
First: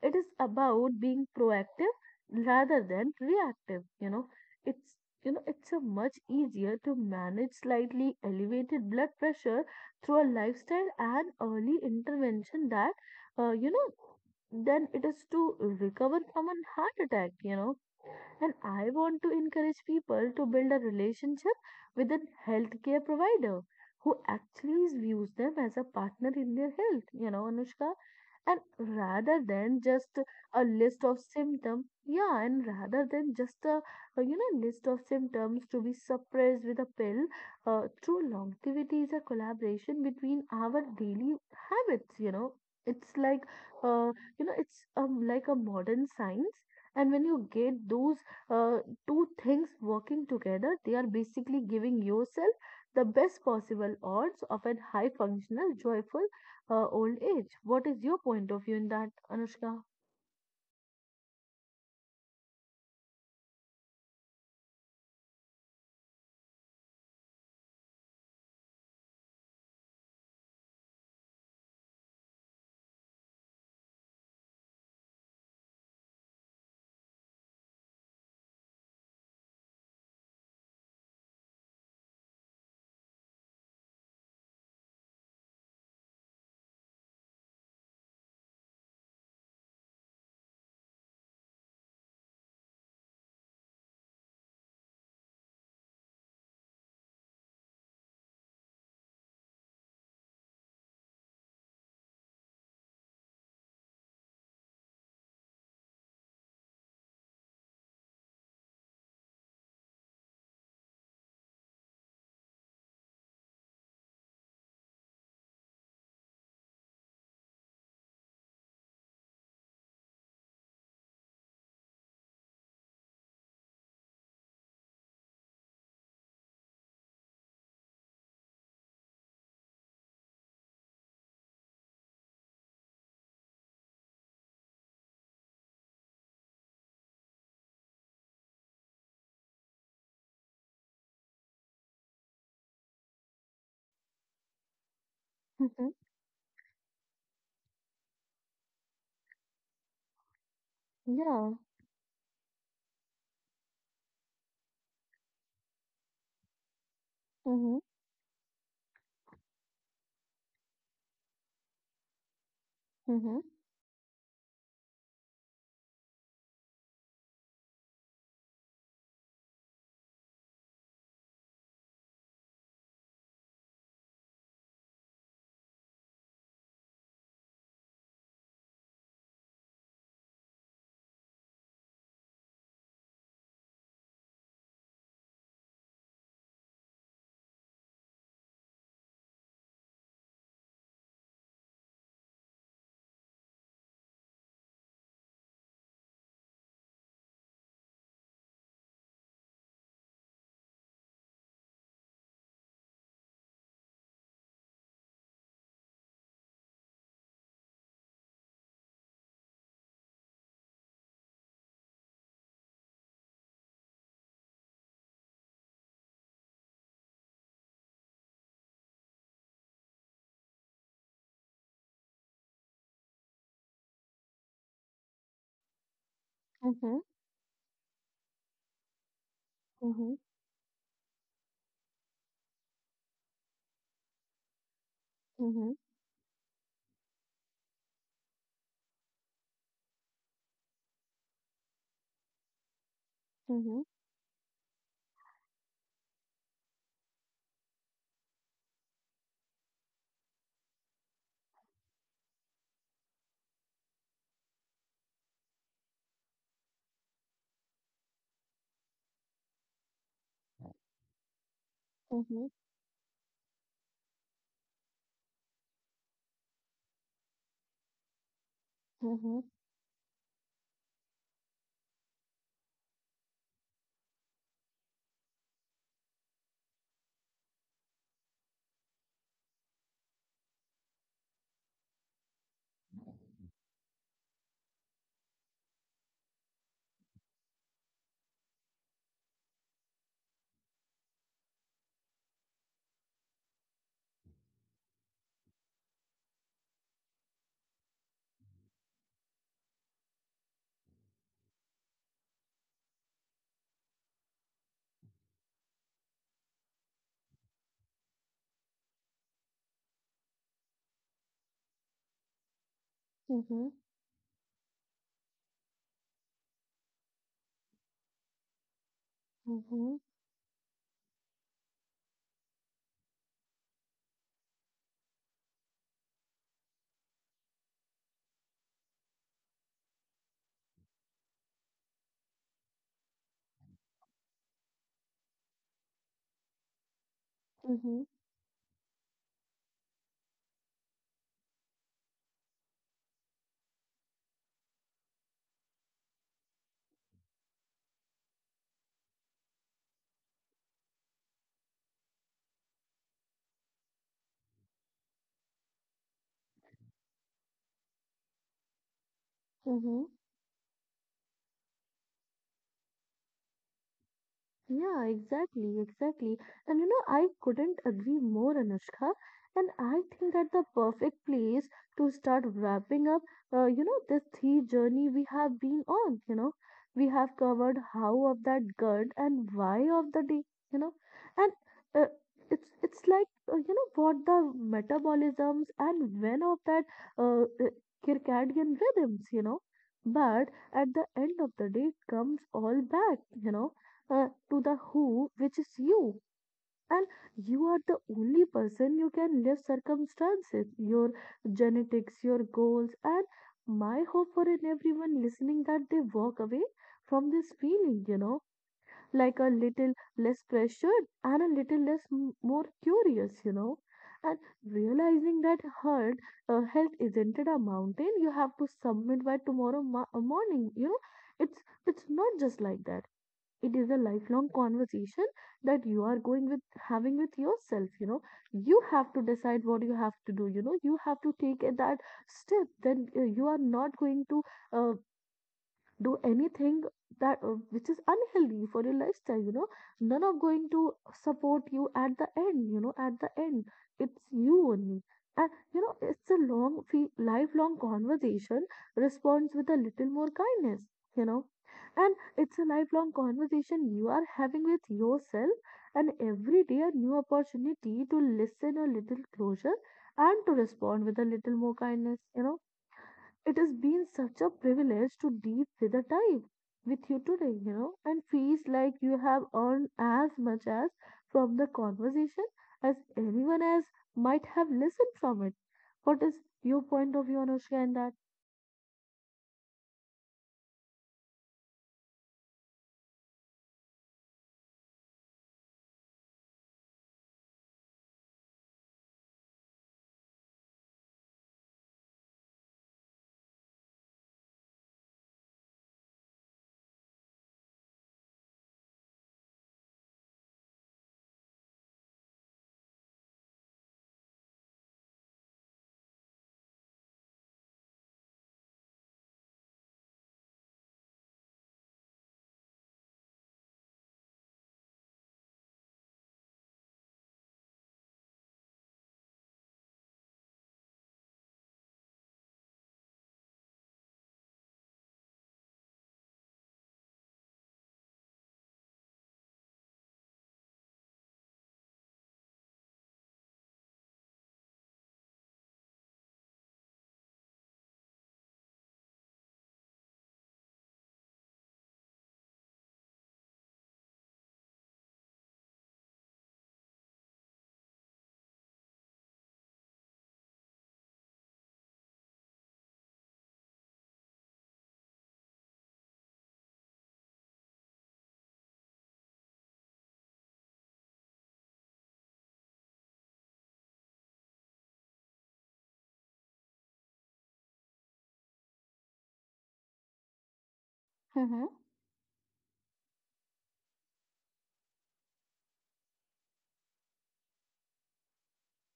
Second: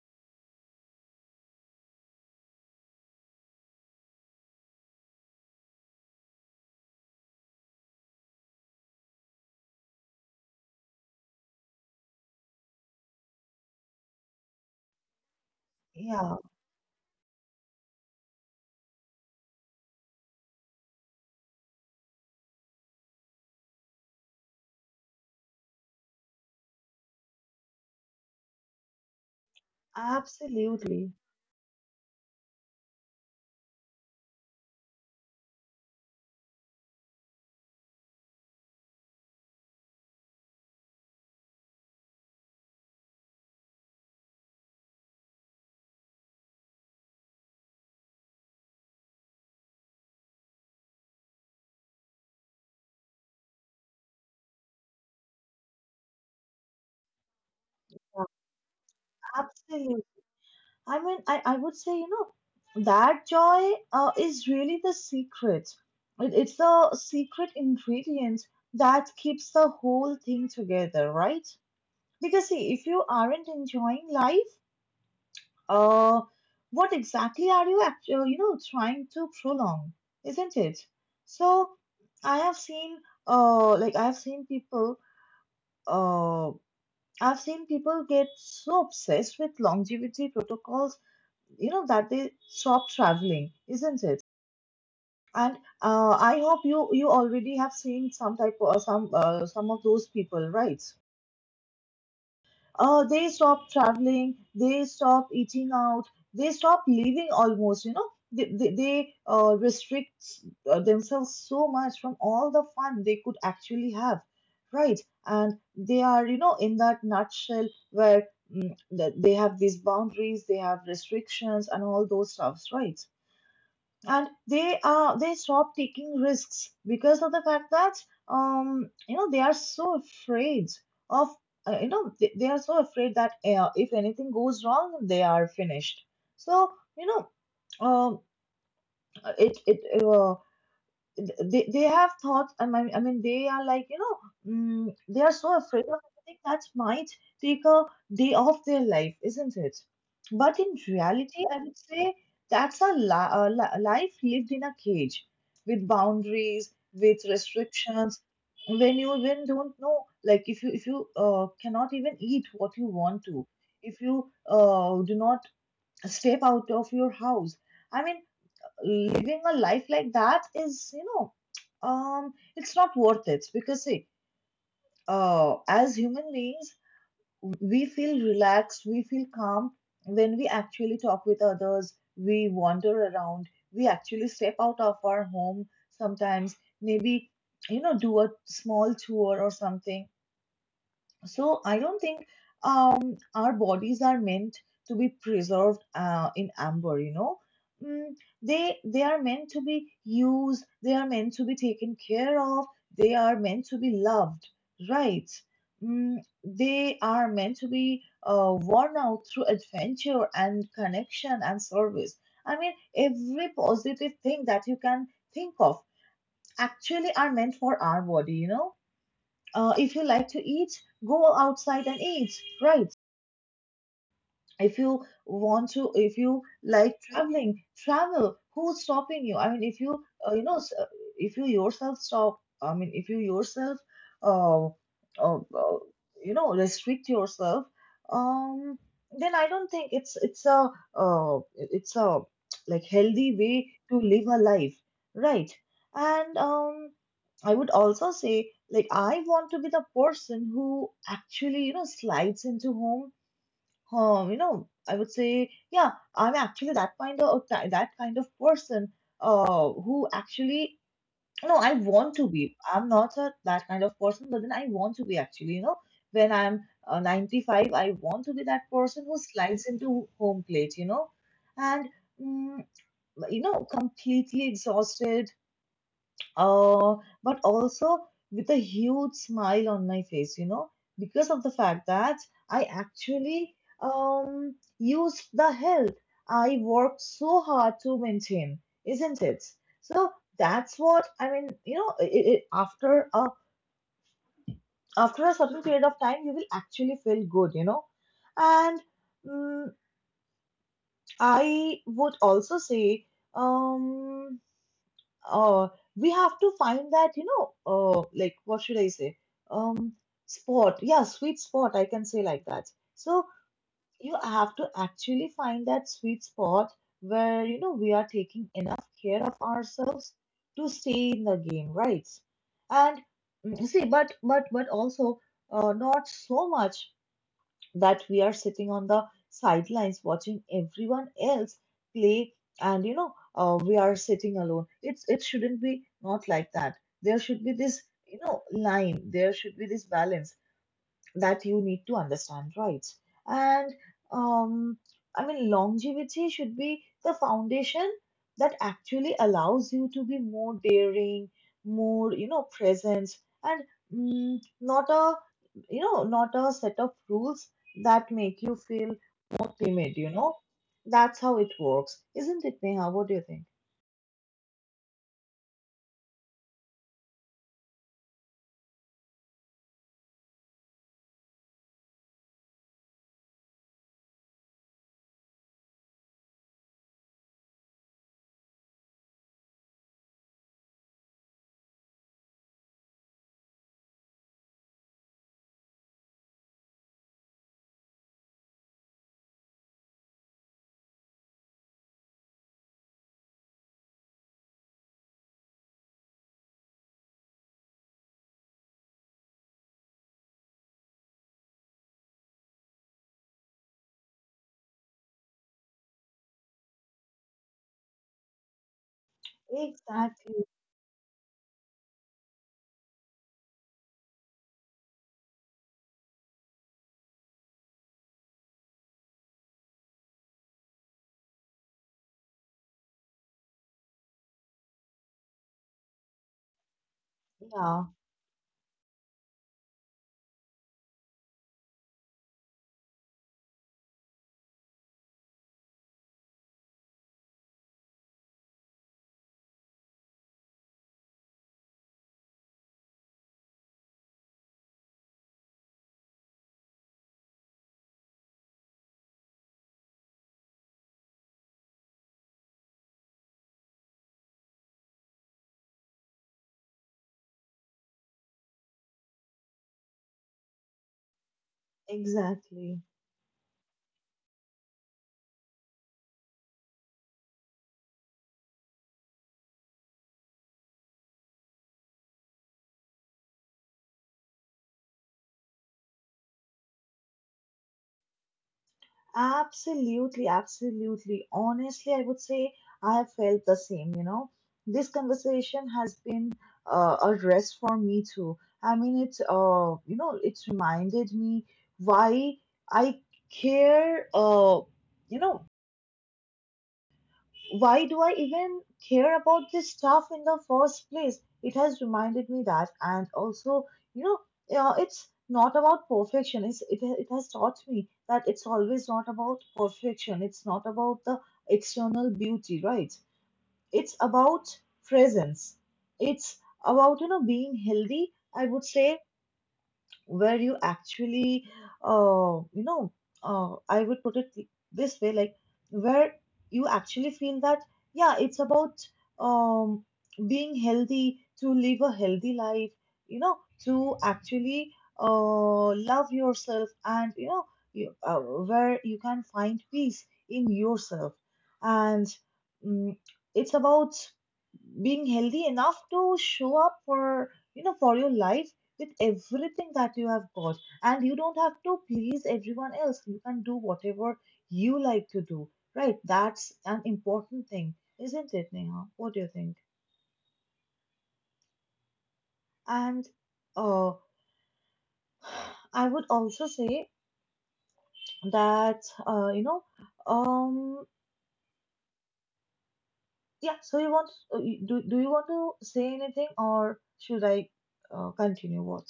S2: It is about being proactive rather than reactive. It's you know, it's a much easier to manage slightly elevated blood pressure through a lifestyle and early intervention that, you know, than it is to recover
S1: yeah,
S2: from a heart attack. You know, and I want to encourage people to build a relationship with a healthcare provider who actually views them as a partner in their health. You know, Anushka, and rather than just a list
S1: absolutely.
S2: of symptoms, yeah, and rather than just a, you know, list of symptoms to be suppressed with a pill, true longevity is a collaboration between our daily habits, you know. It's like, uh, you know, it's like a modern science, and when you get those uh, two things working together they are basically giving yourself the best possible odds of a high functional joyful old age. What is your point of view in that, Anushka?
S1: Absolutely. I mean, I would say, you know, that joy is really the secret. It's the secret ingredient that keeps the whole thing together, right? Because see, if you aren't enjoying life, uh, what exactly are you actually, you know, trying to prolong, isn't it? So I have seen, uh, like I've seen people, uh, I've seen people get so obsessed with longevity protocols, you know, that they stop traveling, isn't it? And I hope you already have seen some type of some of those people, right? They stop traveling, they stop eating out, they stop living almost, you know. They restrict themselves so much from all the fun they could actually have, right? And they are, you know, in that nutshell where that they have these boundaries, they have restrictions, and all those stuffs, right? And they stop taking risks because of the fact that you know they are so afraid of, you know, they are so afraid that, if anything goes wrong they are finished. So, you know, um it it uh, they have thought. I mean, they are like, you know, they are so afraid
S2: Mm-hmm.
S1: of everything that might take a day off their life, isn't it? But in reality,
S2: Yeah.
S1: I would say that's a life lived in a cage, with boundaries, with
S2: Mm-hmm.
S1: restrictions, when you even don't know, like, if you cannot even eat what you want
S2: Mm-hmm.
S1: to, if you do not step out of your house. I mean, living a life like that is, you know, it's not worth it, because see, as human beings, we feel relaxed, we feel calm when we actually talk with others, we wander around, we actually step out of our home sometimes, maybe, you know, do a small tour or something. So I don't think our bodies are meant to be preserved in amber. You know, mm, they are meant to be used. They are meant to be taken care of. They are meant to be loved, right? Mm, they are meant to be worn out through adventure and connection and service. I mean, every positive thing that you can think of actually are meant for our body. You know, if you like to eat, go outside and eat, right? If you like
S2: Mm-hmm.
S1: traveling, travel. Who's stopping you? I mean, if you
S2: Mm-hmm.
S1: you know s- if you yourself stop, I mean, if you yourself, uh, uh,
S2: Mm-hmm.
S1: uh, you know, restrict yourself, um then I don't think uh, it's a like healthy way
S2: Mm-hmm.
S1: to live a life, right? And I would also say, like, I want to be the person who actually, you know, slides into home. You know, I would say, yeah, I'm actually that kind of person who actually— no, I want to
S2: Mm-hmm.
S1: be. I'm not a— that kind of person, but then I want to be, actually, you know, when I'm 95, I want to be that person who
S2: Mm-hmm.
S1: slides into home plate, you know, and mm, you know, completely exhausted, uh, but also with a huge smile on my face, you know, because of the fact that I actually used the help I worked so hard to maintain, isn't it? So that's what I mean. You know, after a certain period of time, you will actually feel good, you know, and mm I would also say. Um, uh, we have to find that, you know, like, what should I say? Um, Spot. Yeah, sweet spot. I can say like that. So
S2: Mm-hmm.
S1: you have to actually find that sweet spot where, you know, we are taking enough care of
S2: Mm-hmm.
S1: ourselves to stay in the game, right? And, see, but also, not so much that we are sitting on the sidelines watching everyone else play, and, you know, we are sitting alone. It shouldn't be not like that. There should be this,
S2: Mm-hmm.
S1: you know, line. There should be this balance that you need to understand, right? And, um, I mean, longevity should be the foundation that actually allows you to be more daring, more, you know, present, and not a— you know, not a set of rules that make you feel more timid,
S2: Mm-hmm.
S1: you know? That's how it works, isn't it, Neha? What do you think?
S2: Yeah, exactly, exactly. And you know, I couldn't agree more, Anushka. And I think that the perfect place to start wrapping up, this three journey we have been on. We have covered how of that good and why of the day. You know, and uh, it's like what the metabolisms and when of that uh, uh, circadian rhythms. But at the end of the day, it comes all back, to the who, which is you. And you are the only person you can live circumstances, your genetics, your goals. And my hope for in everyone listening that they walk away from this feeling, like a little less
S1: Exactly.
S2: pressured and a little less more curious. And realizing that hurt, health isn't it a mountain you have to submit by tomorrow morning. It's it's not just like that. It is a lifelong conversation that you are going with having with
S1: Yeah,
S2: yourself. You have to decide what you have to do. You have to take it that step. Then you are not going to uh, do anything that which is unhealthy for your lifestyle. None of going to support you at the end. At the end, it's you only. And it's a long lifelong conversation responds with a little more kindness you know and it's a lifelong conversation you are having with yourself, and every day a new opportunity to listen a little closer and to respond with a little more kindness.
S1: exactly.
S2: It has been such a privilege to deep with a time with you today, and feels like you have earned as much as from the conversation as anyone else might have listened from it. What is your point of view, Anushka, in that?
S1: Absolutely, absolutely. Honestly, I would say I have felt the same, you know. This conversation has been a rest for me too. I mean, you know, it's reminded me why I care, you know, why do I even care about this stuff in the first place? It has reminded me that. And also, you know, it's not about perfection. It has taught me that it's always not about perfection. It's not about the external beauty, right? It's about presence. It's about, you know, being healthy, I would say, where you actually, uh, you know I would put it this way, like, where you actually feel that, yeah, it's about um, being healthy to live a healthy life, you know, to actually love yourself, and, you know, where you can find peace in yourself, and mm it's about being healthy enough to show up, for your life, with everything that you have got. And you don't have to please everyone else. You can do whatever you like to do, right? That's an important thing, isn't it, Neha? What do you think? And, uh, *sighs* I would also say that, you know, um,
S2: *laughs*
S1: yeah, so you want, do you want to say anything, or should I continue? What?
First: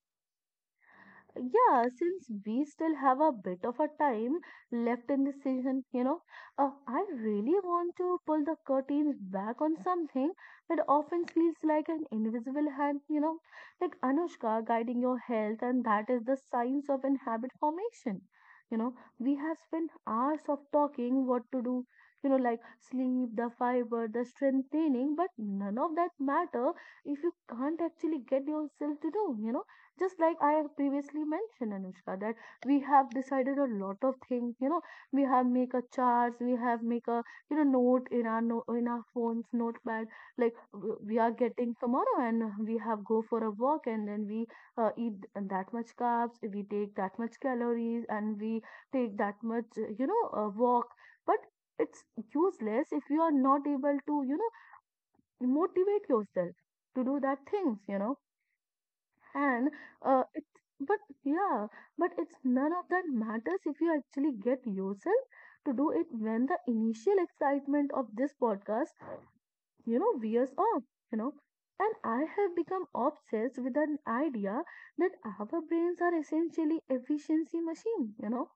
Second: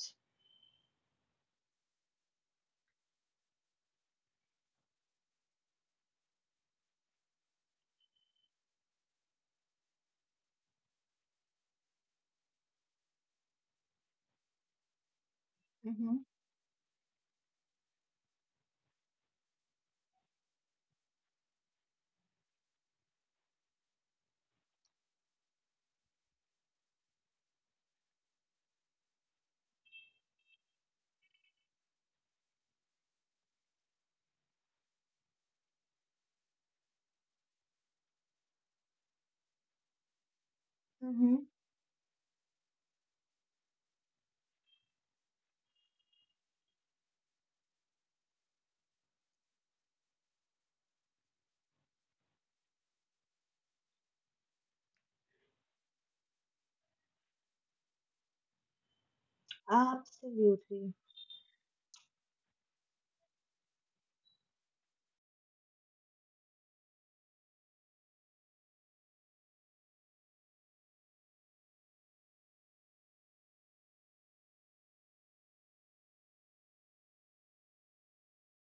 S2: Yeah, since we still have a bit of a time left in this season, I really want to pull the curtains back on something that often feels like an invisible hand, like Anushka guiding your health, and
S1: Mm-hmm.
S2: that is the science of an habit formation. You know, we have spent hours of talking what to do, like sleep, the fiber, the strength training, but none of that matter if you can't actually get yourself to do. Just like I have previously mentioned, Anushka, that we have decided a lot of things. We have make a charts. We have make a note in our no, in our phones notepad, like we are
S1: Mm-hmm.
S2: getting tomorrow, and we have go for a walk, and then we eat that much carbs, we take that much calories, and we take that much walk. But it's useless if you are not able to motivate yourself to do that things. And it's
S1: Absolutely.
S2: but yeah, but it's none of that matters if you actually get yourself to do it when the initial excitement of this podcast wears off you know and I have become obsessed with an idea that our brains are essentially efficiency machine,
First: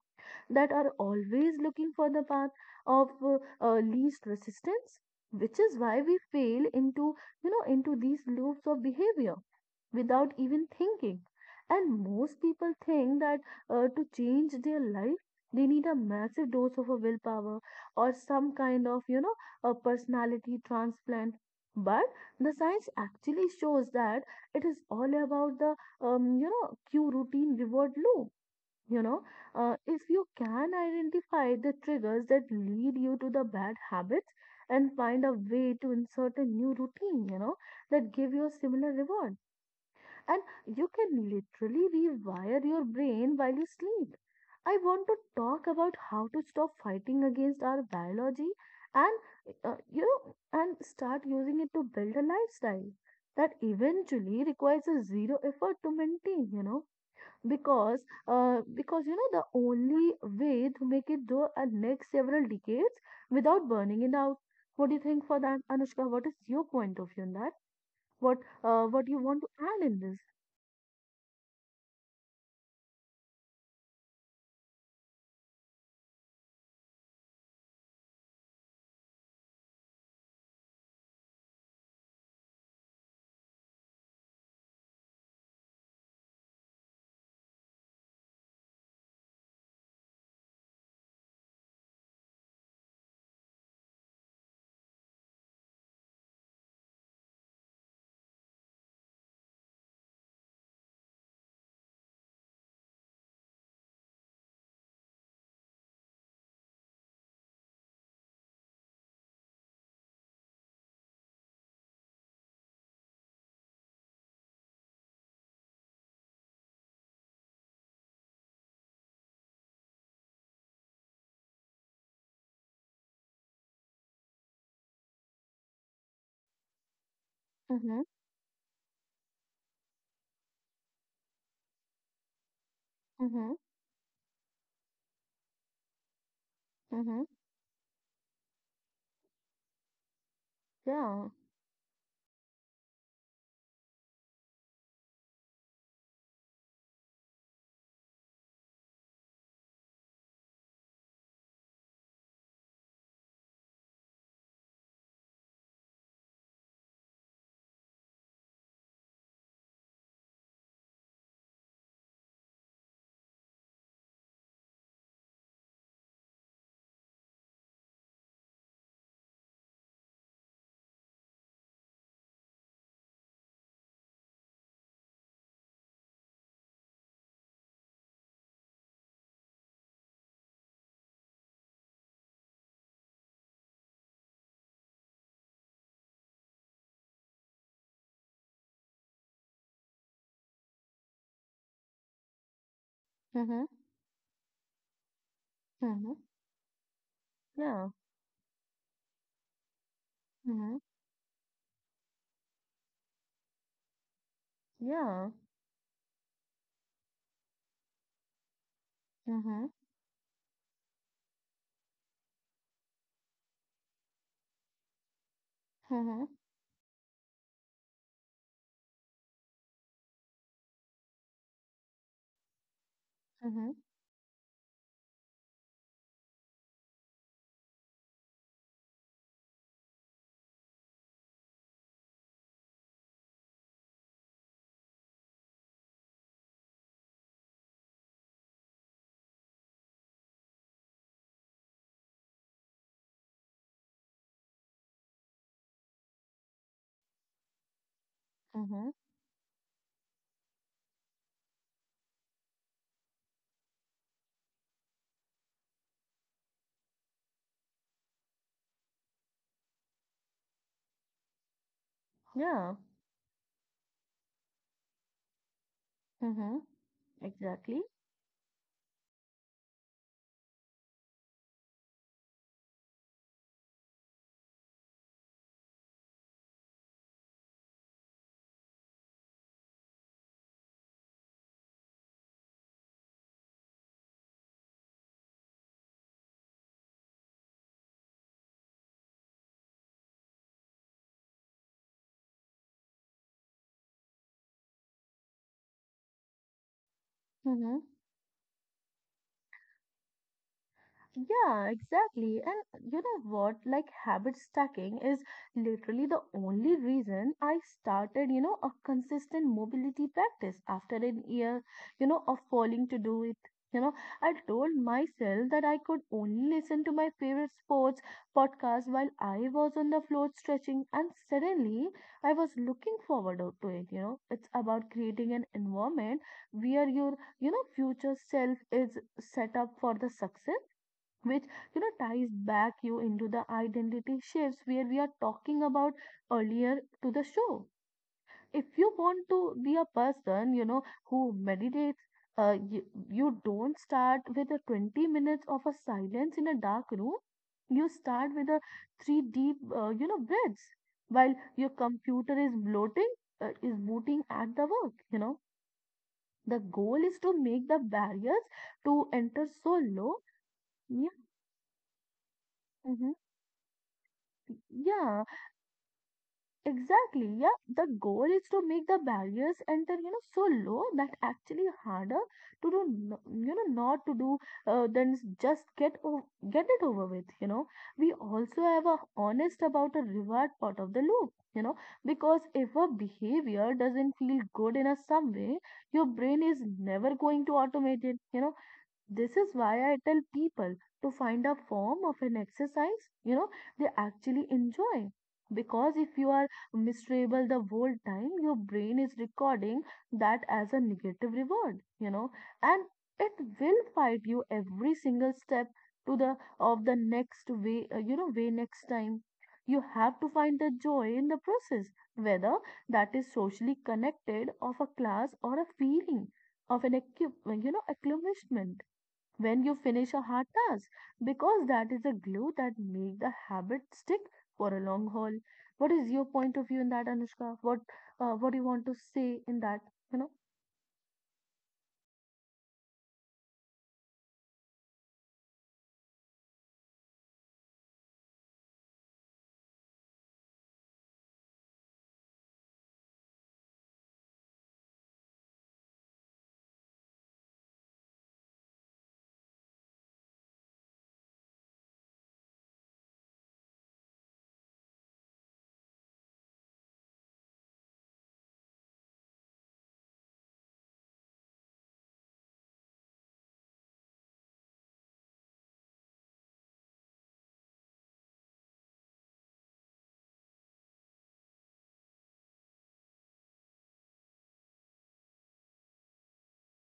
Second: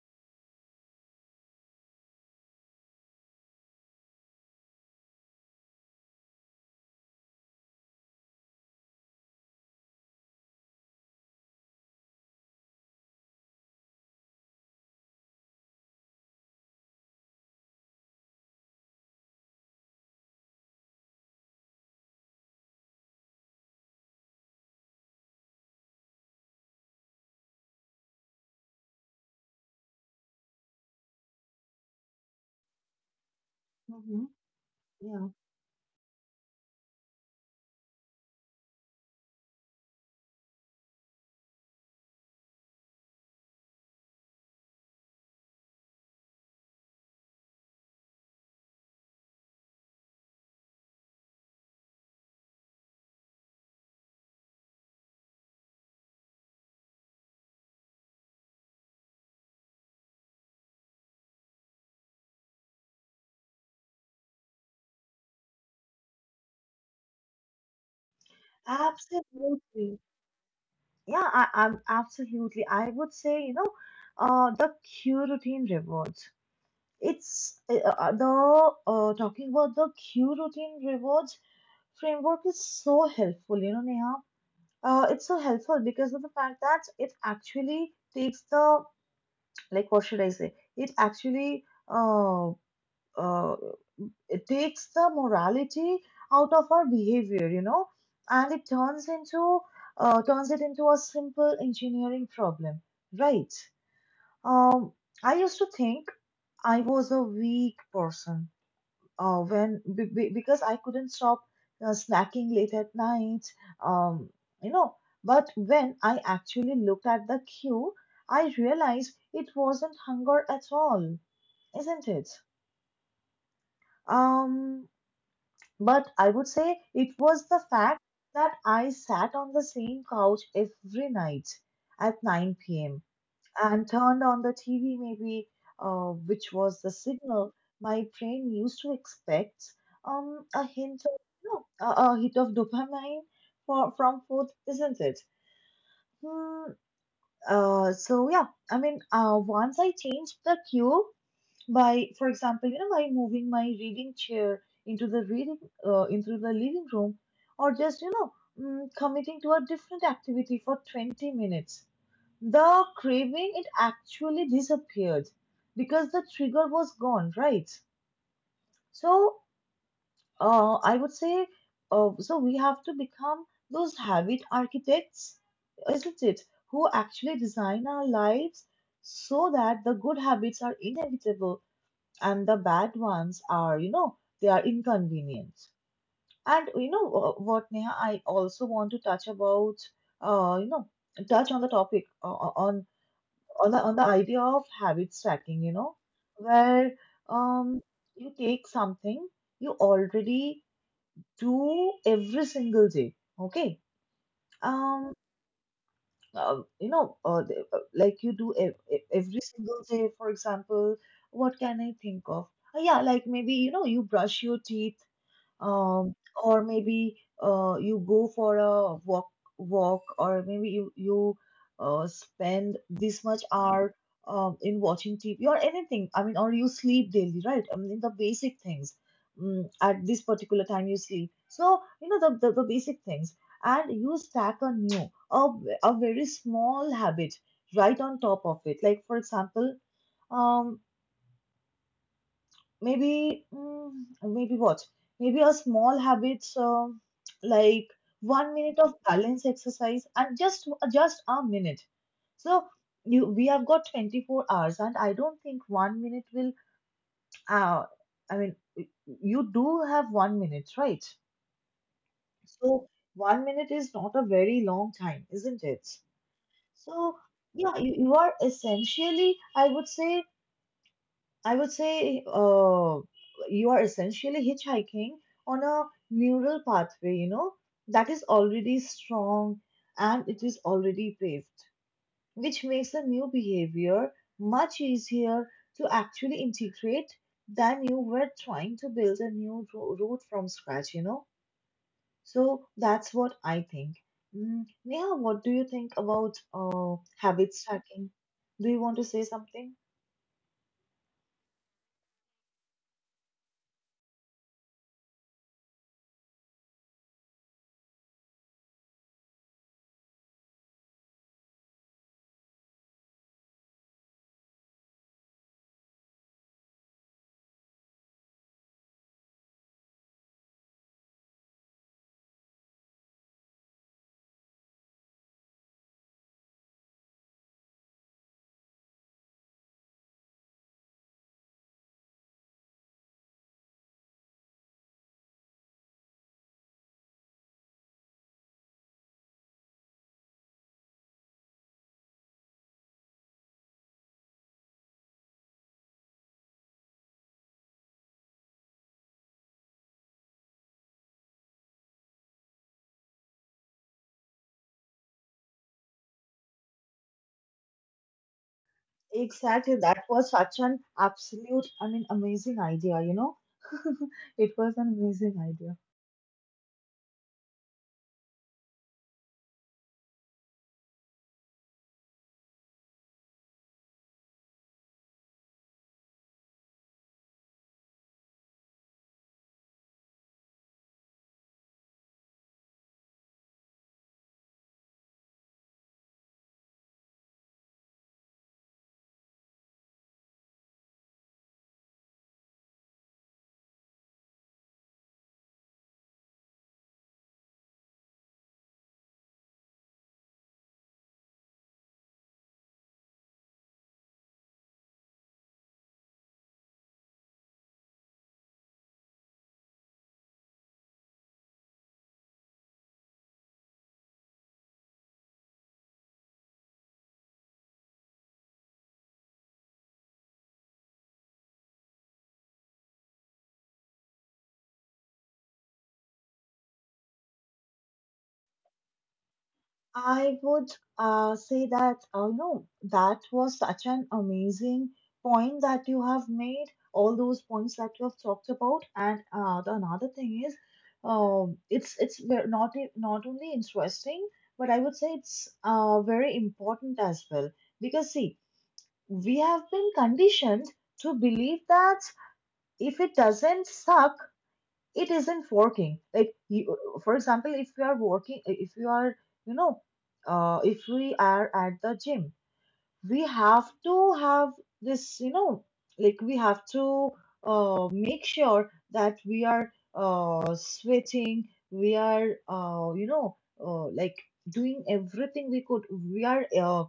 S2: that are always looking for the path of least resistance, which is why we fail into you know into these loops of behavior without even thinking. And most people think that to change their life, they need a massive dose of a willpower or some kind of, a personality transplant. But the science actually shows that it is all about the cue routine reward loop. You know, if you can identify the triggers that lead you to the bad
S1: Mm-hmm.
S2: habits and find
S1: Yeah.
S2: a way to insert a new routine, that give you a similar reward, and you can literally rewire your brain while you sleep. I want to talk about how to stop fighting against our biology, and start using it to build a lifestyle that eventually requires a zero effort to maintain, because the only way to make it through a next several decades without burning it out. What do you think for that, Anushka? What is your point of view on that? What what you want to add
S1: Absolutely.
S2: in this?
S1: Yeah, I'm absolutely. I would say, you know, the Q routine rewards. It's eh, the Talking about the Q routine rewards framework is so helpful, you know, Neha. It's so helpful because of the fact that it actually takes the, like, what should I say? Uh, it takes the morality out of our behavior, you know, and it turns into turns it into a simple engineering problem, right? Um, I used to think I was a weak person, when because I couldn't stop snacking late at night, um, you know. But when I actually looked at the queue, I realized it wasn't hunger at all, isn't it? Um, but I would say it was the fact
S2: Mm-hmm.
S1: that I sat on the same couch every night at 9 p.m.
S2: Mhm.
S1: and turned on the TV, maybe, which was the
S2: Mhm.
S1: signal my brain used to expect a hint of,
S2: Yeah.
S1: you know, a hit of dopamine from food, isn't it? Hmm. So yeah, I mean, once I changed the cue by, for example, you know, by moving my reading chair into into the living room, or just, you know, committing to a different activity for 20 minutes. The craving, it actually disappeared because the trigger was gone, right? So, I would say, so we have to become those habit architects, isn't it? Who actually design our lives so that the good habits are inevitable and the bad ones are, you know, they are inconvenient. And, you know, what, Neha, I also want to touch about, you know, touch on the topic on
S2: Mhm.
S1: on the on the idea of habit stacking, you know,
S2: Mhm.
S1: where um
S2: Yeah.
S1: you take something you already
S2: Mhm.
S1: do every single day, okay? Um,
S2: Yeah.
S1: like, you do every
S2: Mhm.
S1: single day. For example, what can I think of? Yeah, like maybe you know you brush your teeth, um,
S2: Mhm.
S1: or maybe you go for a walk or maybe you spend this much
S2: Mhm.
S1: hour in watching TV or anything. I mean, or you sleep daily, right? I mean, the basic things, at this particular time you sleep, so you know the, the basic things, and you stack a new a very small habit right on top of it. Like for example, um, maybe maybe what, maybe a small habits like 1 minute
S2: Mhm.
S1: of balance exercise, and just a minute. So you we have got 24 hours, and I don't think 1 minute will uh, i mean y- you do have 1 minute, right?
S2: Yeah.
S1: So 1 minute is not a very long time, isn't it?
S2: Mhm.
S1: So
S2: Exactly.
S1: yeah, you are essentially, i would say I would say, you are essentially hitchhiking on a neural pathway, you know, that is already strong and it is already paved, which makes a new behavior much easier to actually integrate than you were trying to build a new route from scratch, you know. So that's what I think. Mm, Neha, what do you think about habit
S2: Mhm.
S1: stacking? Do you want to say something?
S2: Yeah, exactly. And you know what? Like habit stacking is literally the only reason I started, a consistent mobility practice after an year, of falling to do it. You know, I told myself that I could only listen to my favorite sports podcast while I was on the floor stretching, and suddenly I was looking forward out to it. It's about creating an environment where your future self is set up for the success, which ties back you into the identity shifts where we are talking about earlier to the show. If you want to be a person who meditates, uh, you, you don't start with a 20 minutes of a silence in a dark room. You start with a three deep breaths while your computer is bloating, is booting at the work. The goal is to make the barriers to enter so
S1: Exactly. That
S2: low.
S1: was such an
S2: Yeah.
S1: absolute, I mean, amazing idea,
S2: Hmm.
S1: you know? *laughs* It was an
S2: Yeah.
S1: amazing idea.
S2: Exactly, yeah. The goal is to make the barriers enter, so low that actually harder to do, not to do, then just get get it over with. We also have a honest about a reward part of the loop, because if a behavior doesn't feel good in a some way, your brain is never going to automate it. This is why I tell people to find a form of an exercise, they actually enjoy. Because if you are miserable the whole time, your brain is recording that as a negative reward, and it will fight you every single step to the of the next way next time. You have to find the joy in the process, whether that is socially connected of a class or a feeling of an accomplishment when you finish a hard task, because that is the glue that make the habit stick for a long haul. What is your point of view in that, Anushka? What do you want to say in that? You know?
S1: I would say that, oh no, that was such an amazing point that you have made, all those points that you have talked about. And the another thing is, it's not not only interesting, but I would say it's very important as well. Because see, we have been conditioned to believe that if it doesn't suck it isn't working. Like you, for example, if you are working, if you are, you know, if we are at the gym, we have to have this, you know, like we have to make sure that we are sweating, we are you know, like doing everything we could, we are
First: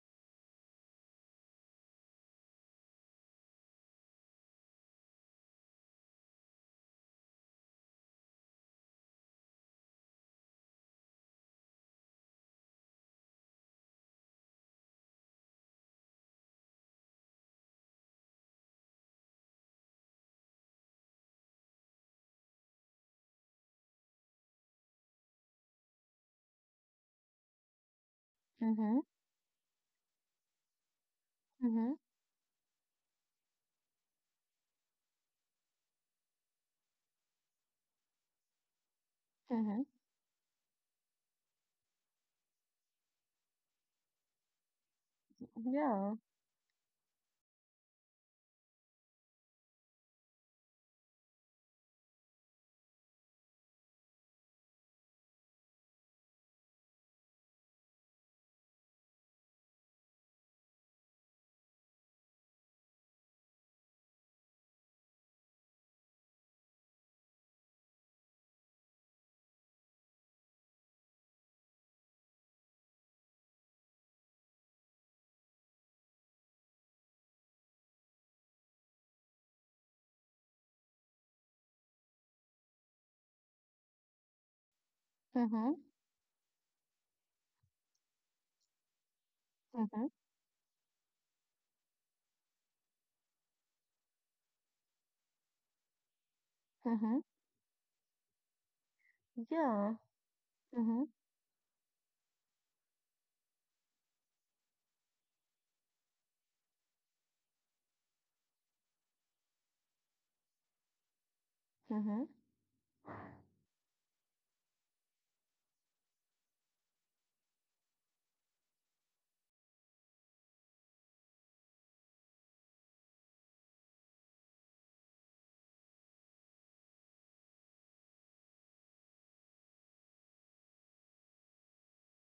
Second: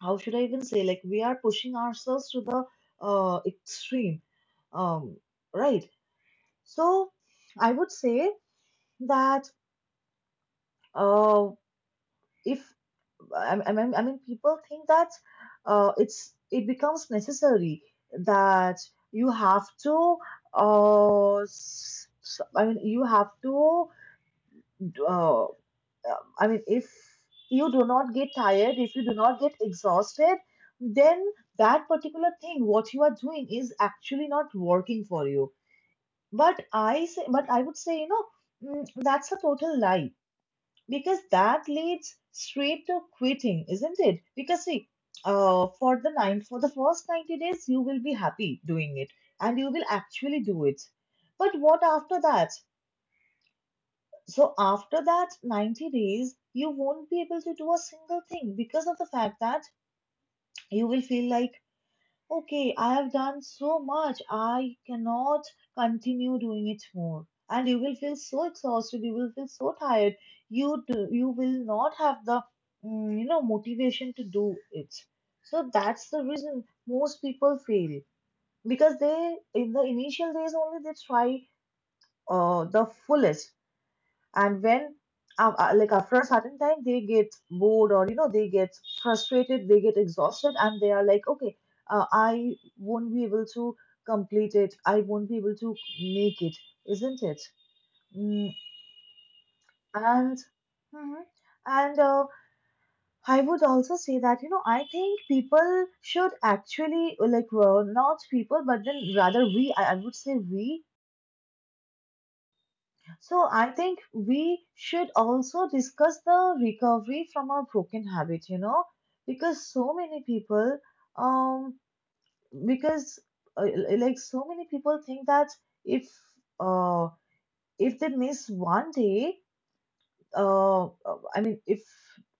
S1: how should I even say, like we are pushing ourselves to the extreme, um, right? So I would say that, uh, if I mean, people think that it's it becomes necessary that you have to I mean you have to, uh, I mean, if you do not get tired, if
S2: Mm-hmm.
S1: you do not get exhausted, then that
S2: Mm-hmm.
S1: particular thing what you are doing is actually not working for you. But I say, but I would say, you know, that's a total
S2: Mm-hmm.
S1: lie, because that leads straight to quitting, isn't it? Because see, for the
S2: Yeah.
S1: first 90 days, you will be happy doing it and you will actually do it. But what after that? So after that 90 days, you won't be able to do a single thing, because of the fact that you will feel like okay, I have done so much, I cannot continue doing it more. And you will feel so exhausted, you will feel so tired, you will not have the you know, motivation to do it. So that's the reason most people fail, because they in the initial days only they try the fullest, and when
S2: Mm-hmm.
S1: like after a certain time they get bored, or you know they get frustrated, they get
S2: Mm-hmm.
S1: exhausted, and they are like okay, I won't be able to complete it, I won't be able to make it,
S2: Mm-hmm.
S1: isn't it? mm,
S2: Yeah.
S1: and
S2: Mm-hmm.
S1: mhm. And I would also say that, you know, I think people should actually, like, well, not people but then rather we I would say we.
S2: Mm-hmm.
S1: So I think we should also discuss the recovery from our broken habit, you know, because so many people, um, because uh, like so many people think that if uh if they miss 1 day, I mean, if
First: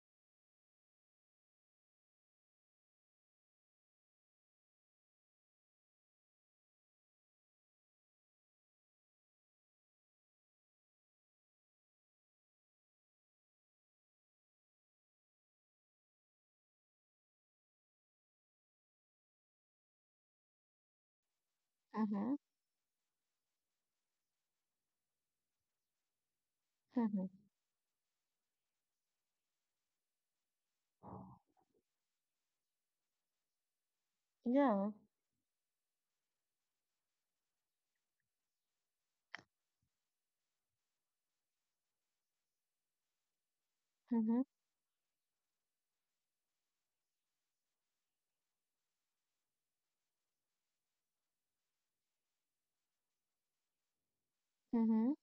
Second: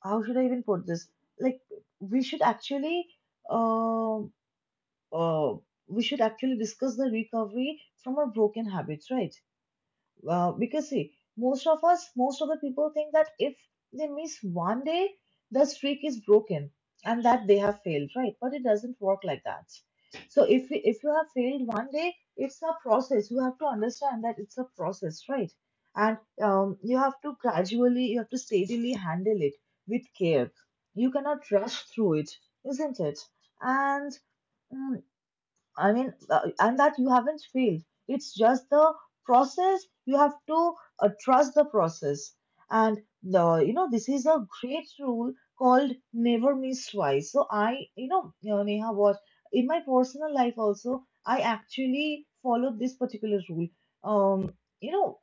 S1: how should I even put this? Like we should actually, uh, uh, we should actually discuss the recovery from our broken habits, right? Well, because see, most of us, most of the people think that if they miss 1 day, the streak is broken and that they have failed, right? But it doesn't work like that. So if you have failed 1 day,
S2: Mm-hmm.
S1: it's a process. You have to understand that it's a process, right? And you have
S2: Mm-hmm.
S1: to gradually, you have to steadily handle it with care. You cannot rush through it, isn't it? And
S2: Yeah.
S1: mm, I mean, and that you haven't failed. It's just the process. You have to trust the process. And the, you know, this is
S2: Mm-hmm.
S1: a great rule called never miss twice. So you know, Neha, what, in my personal life also, I actually followed this particular rule. Um, you
S2: Mm-hmm.
S1: know,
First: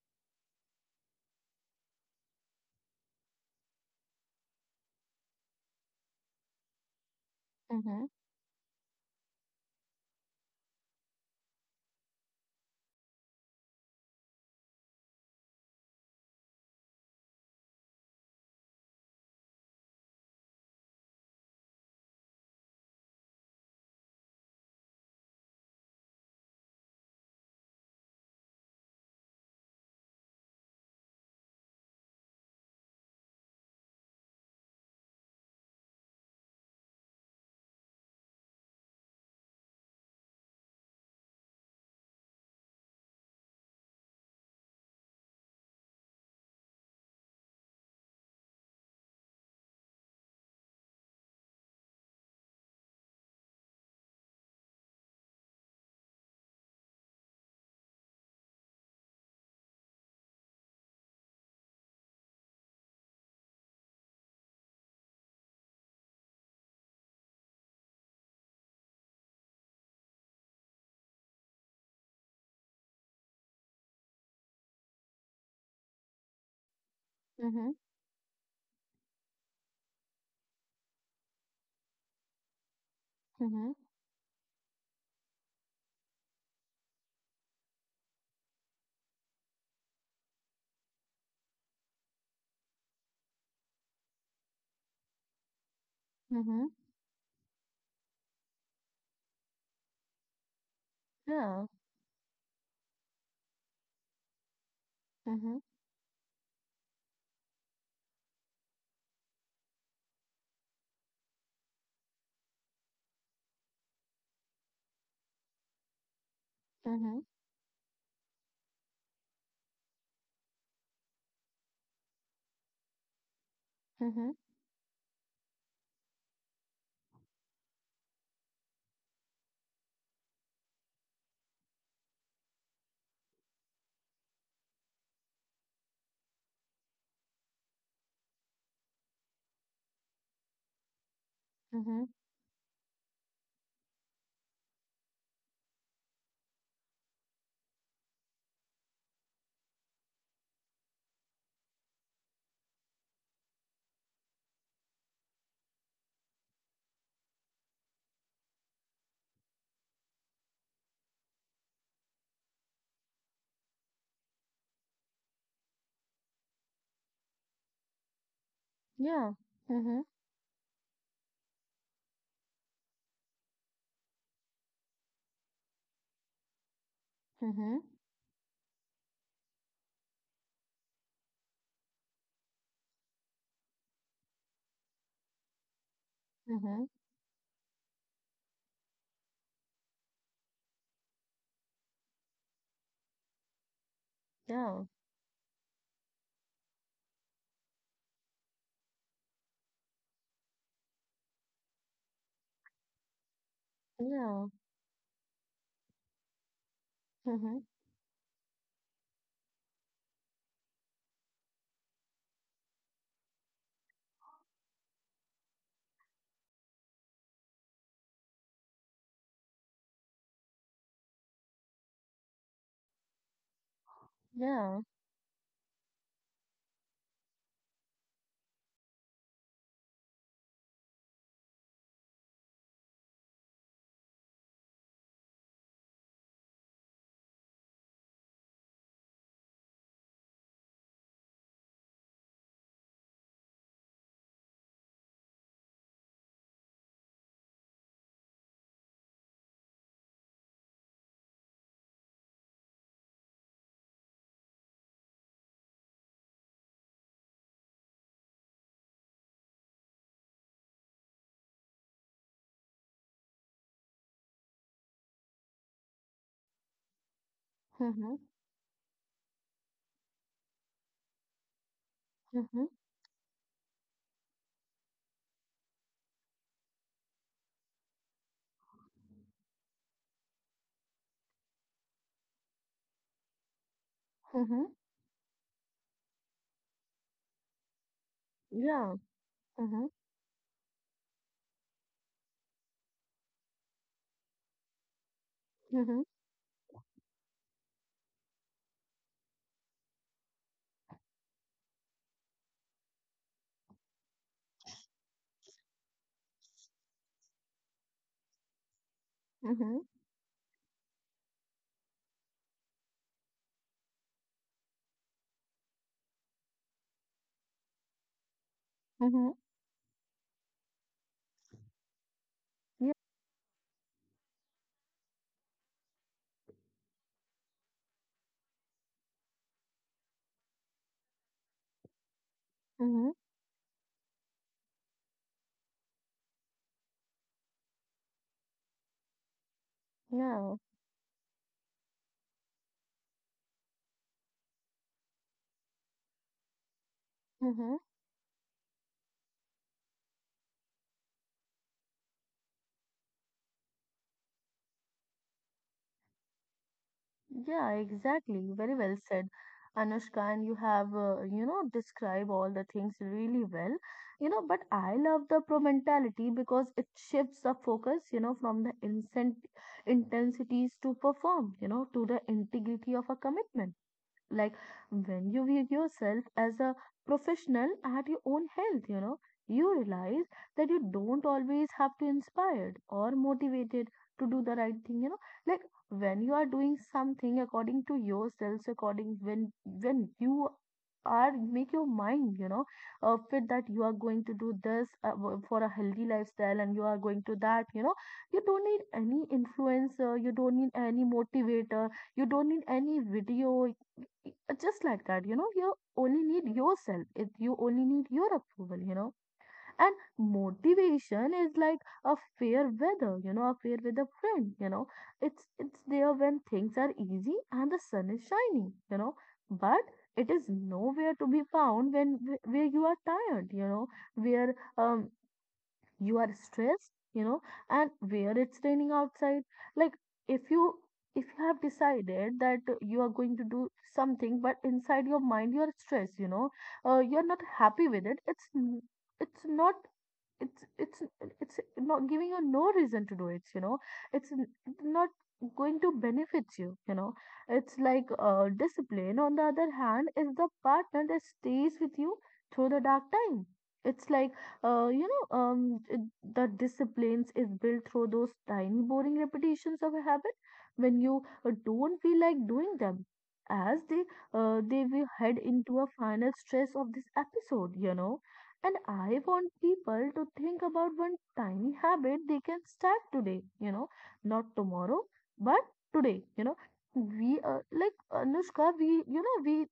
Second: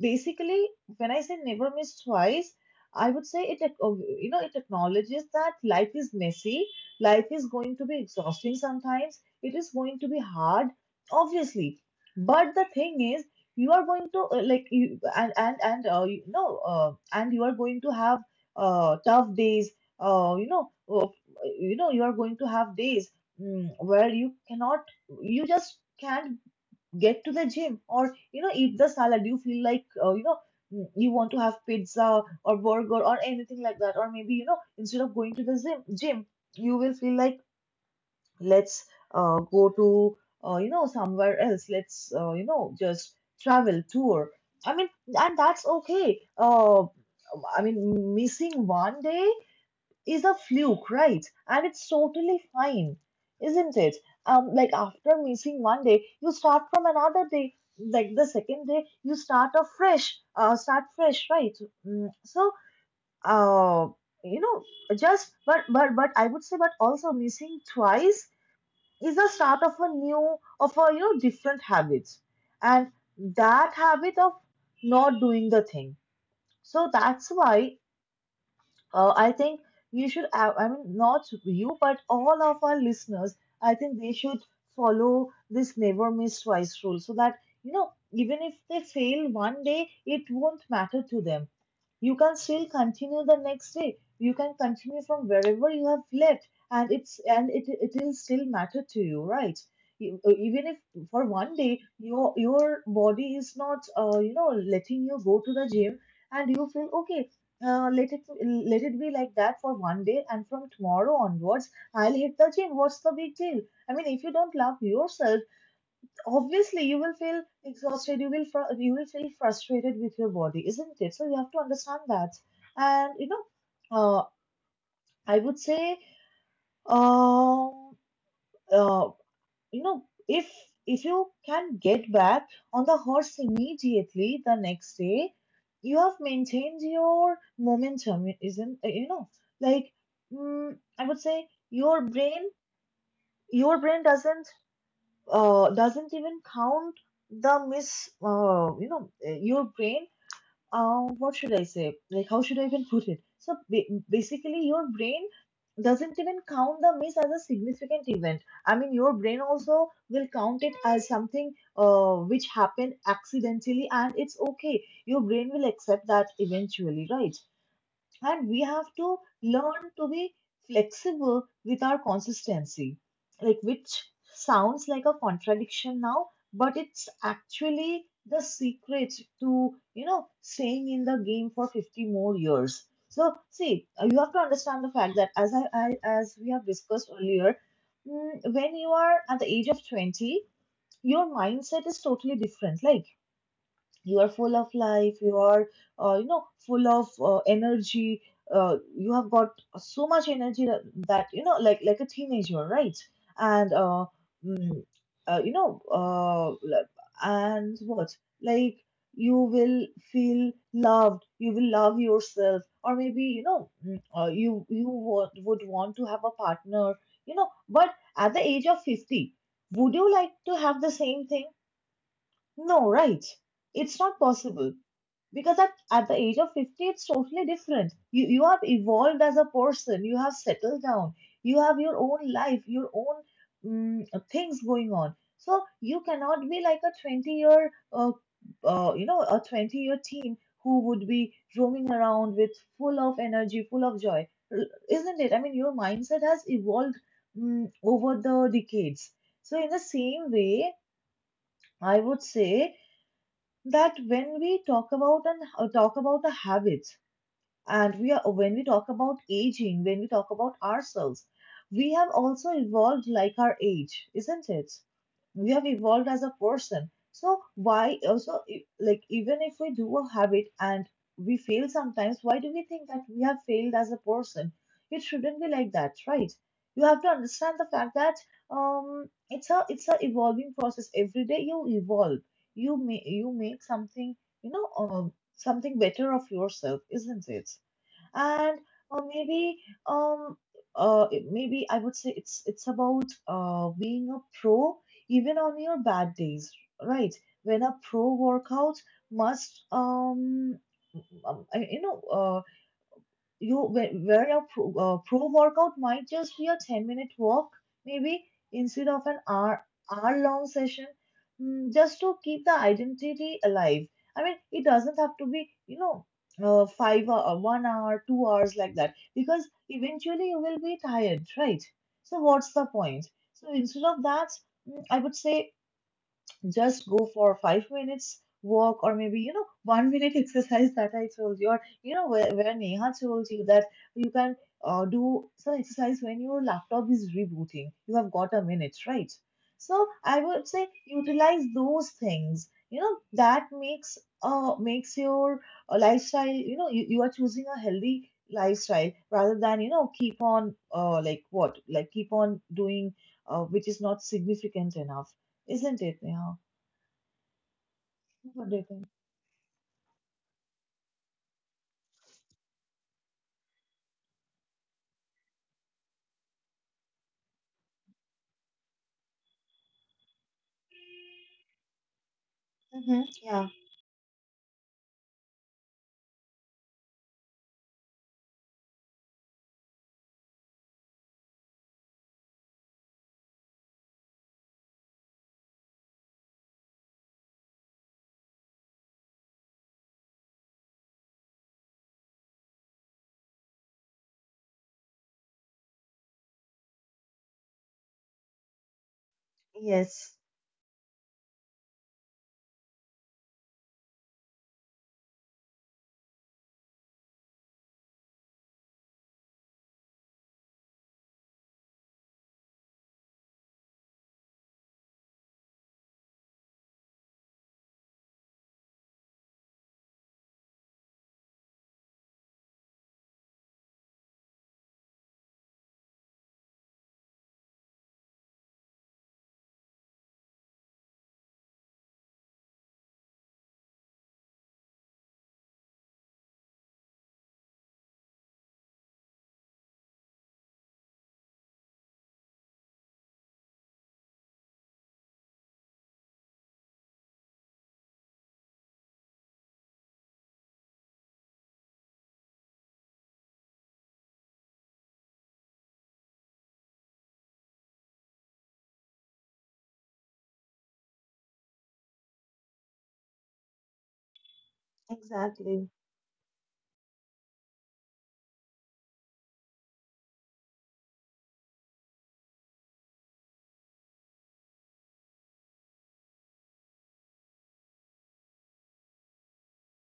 S1: basically, when I say never miss twice, I would say you know, it acknowledges that life is messy. Life is going to be
S2: Mm-hmm.
S1: exhausting sometimes, it is going to be hard, obviously. But the thing is, you are going to like you and you know, and you are going to have tough days. Uh, you know, uh, you know, you are going to have days where you cannot, you just can't get to the gym, or you know, eat the salad. You feel like, you know, you want to have pizza or burger or anything like that. Or maybe, you know, instead of going to the gym, you will feel like let's go to you know somewhere else, let's you know, just travel, tour, I mean. And that's okay. I mean, missing 1 day is a fluke, right? And it's totally fine, isn't it? Like after missing 1 day, you start from another day, like the second day you start afresh, start fresh, right? Mm, so uh, you know, just but I would say, but also missing twice is the start of a new, of a you know, different habit, and that habit of not doing the thing. So that's
S2: Mm-hmm.
S1: why, I think you should I mean, not you, but all of our listeners, I
S2: Mm-hmm.
S1: think they should follow this never miss twice rule, so that you know, even if they fail 1 day, it won't matter to them. You can still continue the next day, you can continue from wherever you have left,
S2: Mm-hmm.
S1: and it's and it will still matter to you, right? Even if for one
S2: Yeah.
S1: day your body is not, you know, letting you go to
S2: Mm-hmm.
S1: the gym and you feel okay, let it, be like that for 1 day, and from tomorrow onwards I'll hit the gym. What's the big deal? I mean, if you don't love yourself, obviously you will
S2: Mm-hmm.
S1: feel exhausted, you will you will feel frustrated with your body, isn't it? So you have to understand that. And you know, uh,
S2: Mm-hmm. Mm-hmm.
S1: I would say, um uh, you know, if you can get back on the horse immediately the next day, you have maintained your momentum, isn't, you know, like I would say your brain, your brain doesn't even count the miss, you know, your brain. What should I say? Like, how should I even put it? So basically, your brain doesn't even count the miss as a significant event. I mean, your brain also will count it as something which happened accidentally, and it's okay. Your brain will accept that eventually, right? And we have to
S2: Yeah.
S1: learn
S2: Mm-hmm.
S1: to be flexible with our consistency, like which sounds like a contradiction now, but it's
S2: Mm-hmm.
S1: actually the secret to you know, staying in the game for 50 more years. So see, you have to understand the fact that I as we have
S2: Mm-hmm.
S1: discussed earlier, mm, when you are at the age of 20, your mindset is totally different. Like you are full of
S2: Yeah.
S1: life, you are you know, full of energy, you have got so much energy that you know, like a teenager, right? And
S2: Yeah.
S1: mm, you know
S2: Mhm.
S1: and what, like you will feel loved, you will love yourself, or maybe you know, would want to have a partner, you know. But at the age of 50, would you like to have the same thing? No, right. It's not possible.
S2: Yeah.
S1: Because at the age of 50, it's totally different. You have evolved as a person, you have settled down, you have your own life, your own mm, things going on. So you cannot be like a 20 year, you know, a 20-year teen who would be roaming around with full of energy, full of joy. L- Isn't it? I mean, your mindset has evolved over the decades. So, in the same way, I would say that when we talk about the habits, and we are when we talk about aging, when we talk about ourselves, we have also evolved like our age, isn't it? We have evolved as a person, so why
S2: Mhm.
S1: also like even if we do a habit and we fail sometimes, why do we
S2: Mhm.
S1: think that we have failed as a person? It shouldn't be like that, right? You have to understand the fact that it's a evolving process. Every day you evolve, you make something, you know
S2: Mhm.
S1: um something better of yourself, isn't it? And
S2: Yeah.
S1: maybe
S2: Mhm.
S1: um maybe I would say it's about being a pro even on your
S2: Mhm.
S1: bad days, right? When a pro workout must um, I- you know uh, you, where your pro, pro workout might just be a 10-minute walk, maybe, instead of an
S2: Mhm.
S1: hour long session, just to keep the identity alive. I mean, it doesn't have to be, 5 or 1 hour, 2 hours, like that,
S2: Mhm.
S1: because eventually you will be tired, right? So what's the
S2: Yeah.
S1: point? So instead of that, I would say just go for 5 minutes walk, or maybe, you know, 1 minute *laughs* exercise that I told you, or you know, where Neha
S2: Mhm.
S1: told you that you can do some exercise when your laptop is rebooting. You have got a minute, right? So I would
S2: Yeah.
S1: say utilize those things, you know, that makes makes your lifestyle, you know. You are choosing a
S2: Mhm.
S1: healthy lifestyle rather than, you know, keep on like what like keep on doing which is not significant enough. Isn't it, Neha?
S2: Yeah,
S1: What
S2: exactly.
S1: do you
S2: Very
S1: think?
S2: well said, Anushka. And you have, describe all the things really well. But I love the pro mentality because it shifts the focus, from the incent intensities to perform, to the
S1: Mm-hmm.
S2: integrity of a
S1: Yeah.
S2: commitment, like when you view yourself as a professional at your own health. You realize that you don't always have to inspired or motivated to do the right thing. Like when you are doing something according to yourselves, according when you are make your mind, fit that you are going to do this for a healthy lifestyle, and you are going to that. You don't need any
S1: Yes.
S2: influencer, you don't need any motivator, you don't need any video, uh, just like that. You only need yourself. It you only need your approval. And motivation is like a fair weather, a fair weather friend. It's there when things are easy and the sun is shining, but it is nowhere to be found when where you are tired, where you are stressed, and where it's raining outside. Like, if you if you have decided that you are going to do something, but inside your mind you are stressed. You're not happy with it. It's it's not. It's it's it's not giving you no reason to do it. It's n- Not going to benefit you. You know It's like discipline on the other hand is the partner that stays with you through the dark time. It's like uh, you know um, it- the disciplines is built through those tiny boring repetitions of a habit when you don't feel like doing them as they will head
S1: Exactly.
S2: into a final stress of this episode. And I want people to think about one tiny habit they can start today, not tomorrow, but today. We like, Anushka, we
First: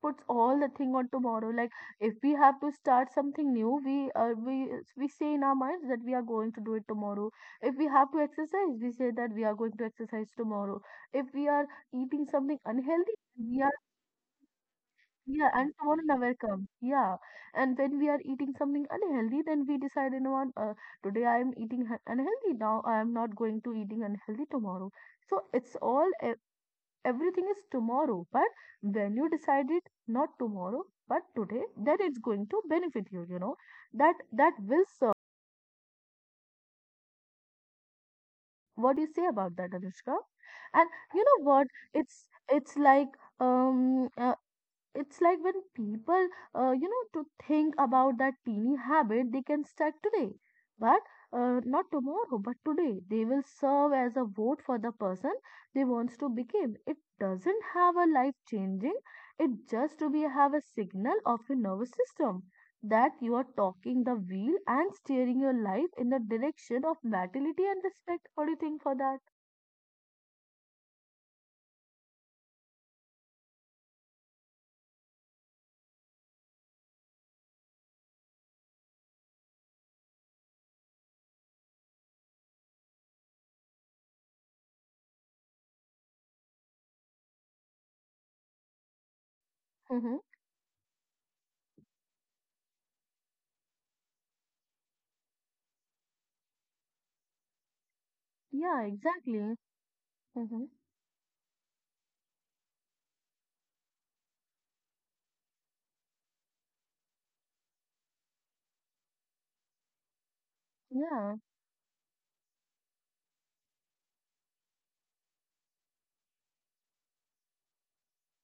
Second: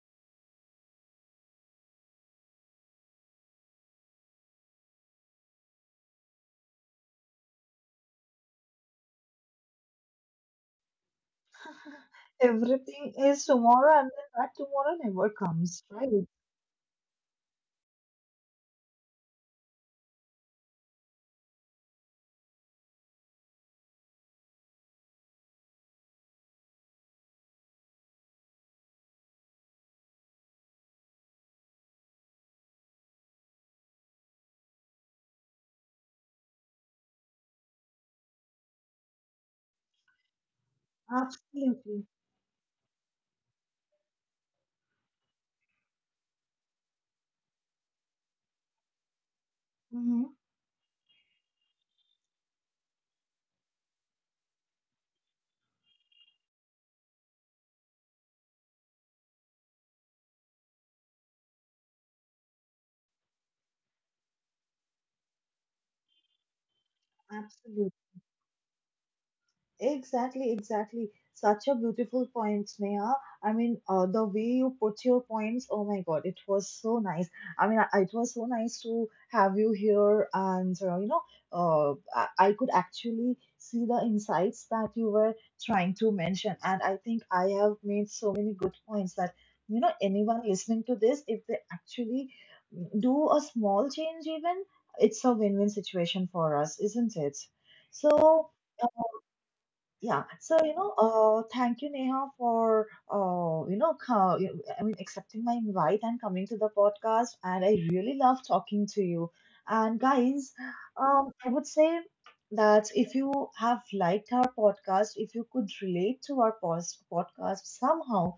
S2: puts all the thing on tomorrow. Like, if we have to start something new, we say in our minds that we are going to do it tomorrow. If we have to exercise, we say that we are going to exercise tomorrow. If we are eating
S1: *laughs*
S2: something
S1: Everything
S2: unhealthy,
S1: is
S2: we are,
S1: tomorrow, and then that tomorrow never
S2: yeah, and
S1: comes,
S2: someone will
S1: right?
S2: never come. Yeah. And when we are eating something unhealthy, then we decide, you know what, today I am eating unhealthy. Now I am not going to eating unhealthy tomorrow. So it's all, everything is tomorrow. But when you decide it, not tomorrow, but today, then it's going to benefit you, you know. That will serve. What do you say about that, Anushka? And you know what?
S1: Absolutely.
S2: It's, it's like, um, uh, it's like when people to think about that teeny habit they can start today, but not tomorrow but today, they will serve as a vote for the person they wants to become. It doesn't have a life changing. It just to be have a signal of your nervous system that you are talking the wheel and steering your life in the direction of vitality and
S1: Mm-hmm.
S2: respect. What do you think for that?
S1: Exactly, exactly. Such a beautiful point, Sneha. I mean, the way you put your points, oh my God, it was so nice. I mean, it was so nice to have you here, and you know, I could actually see the insights that you were trying to mention, and I think I have made so many good points that, you know,
S2: Mm-hmm.
S1: anyone listening to this, if they actually do a small change, even it's a win-win situation for us, isn't it? So.
S2: Yeah, exactly.
S1: Yeah, so
S2: Mm-hmm.
S1: you know, thank you, Neha, for you know, I mean, accepting my invite and coming to the podcast. And I really love talking to you. And guys,
S2: Yeah.
S1: I would say that if you have liked our podcast, if you could relate to our podcast somehow,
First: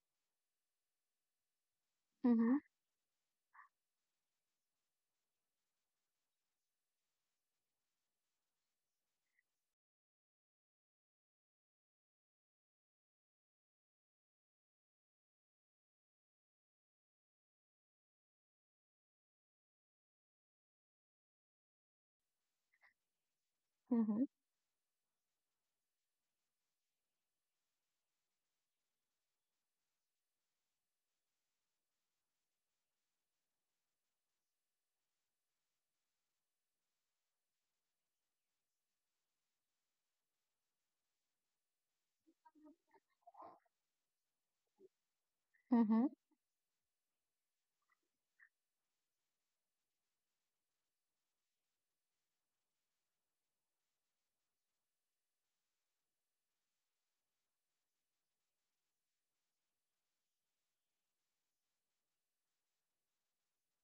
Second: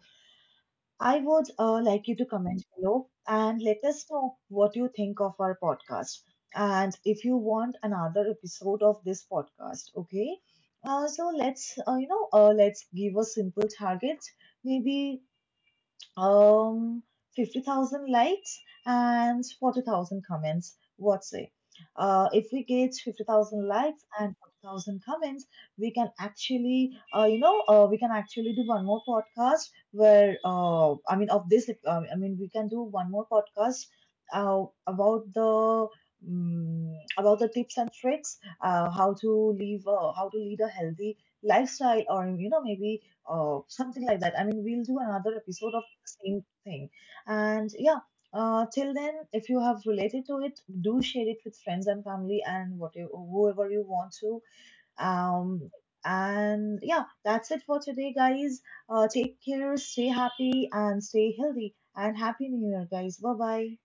S1: I would like you to
S2: Mm-hmm.
S1: comment below and let us know what you think of our podcast, and if you want another episode of this podcast. Okay. So let's, you know, let's give a simple target. Maybe um, 50,000 likes and 40,000 comments. What say? If we get 50,000 likes
S2: Mm-hmm.
S1: and 40,000 comments, we can actually, you know, we can actually do one more podcast where, I mean, we can do one more podcast uh, about the about the tips and tricks, how to live, how to lead a healthy lifestyle, or you know, maybe something like that. I mean, we'll do another episode of the
S2: Mm-hmm.
S1: same thing. And yeah, till then, if you have related to it, do share it with friends and family and whatever, whoever you want to. Um, and yeah, that's it for today, guys. Take care, stay happy, and stay healthy. And happy New Year, guys. Bye bye.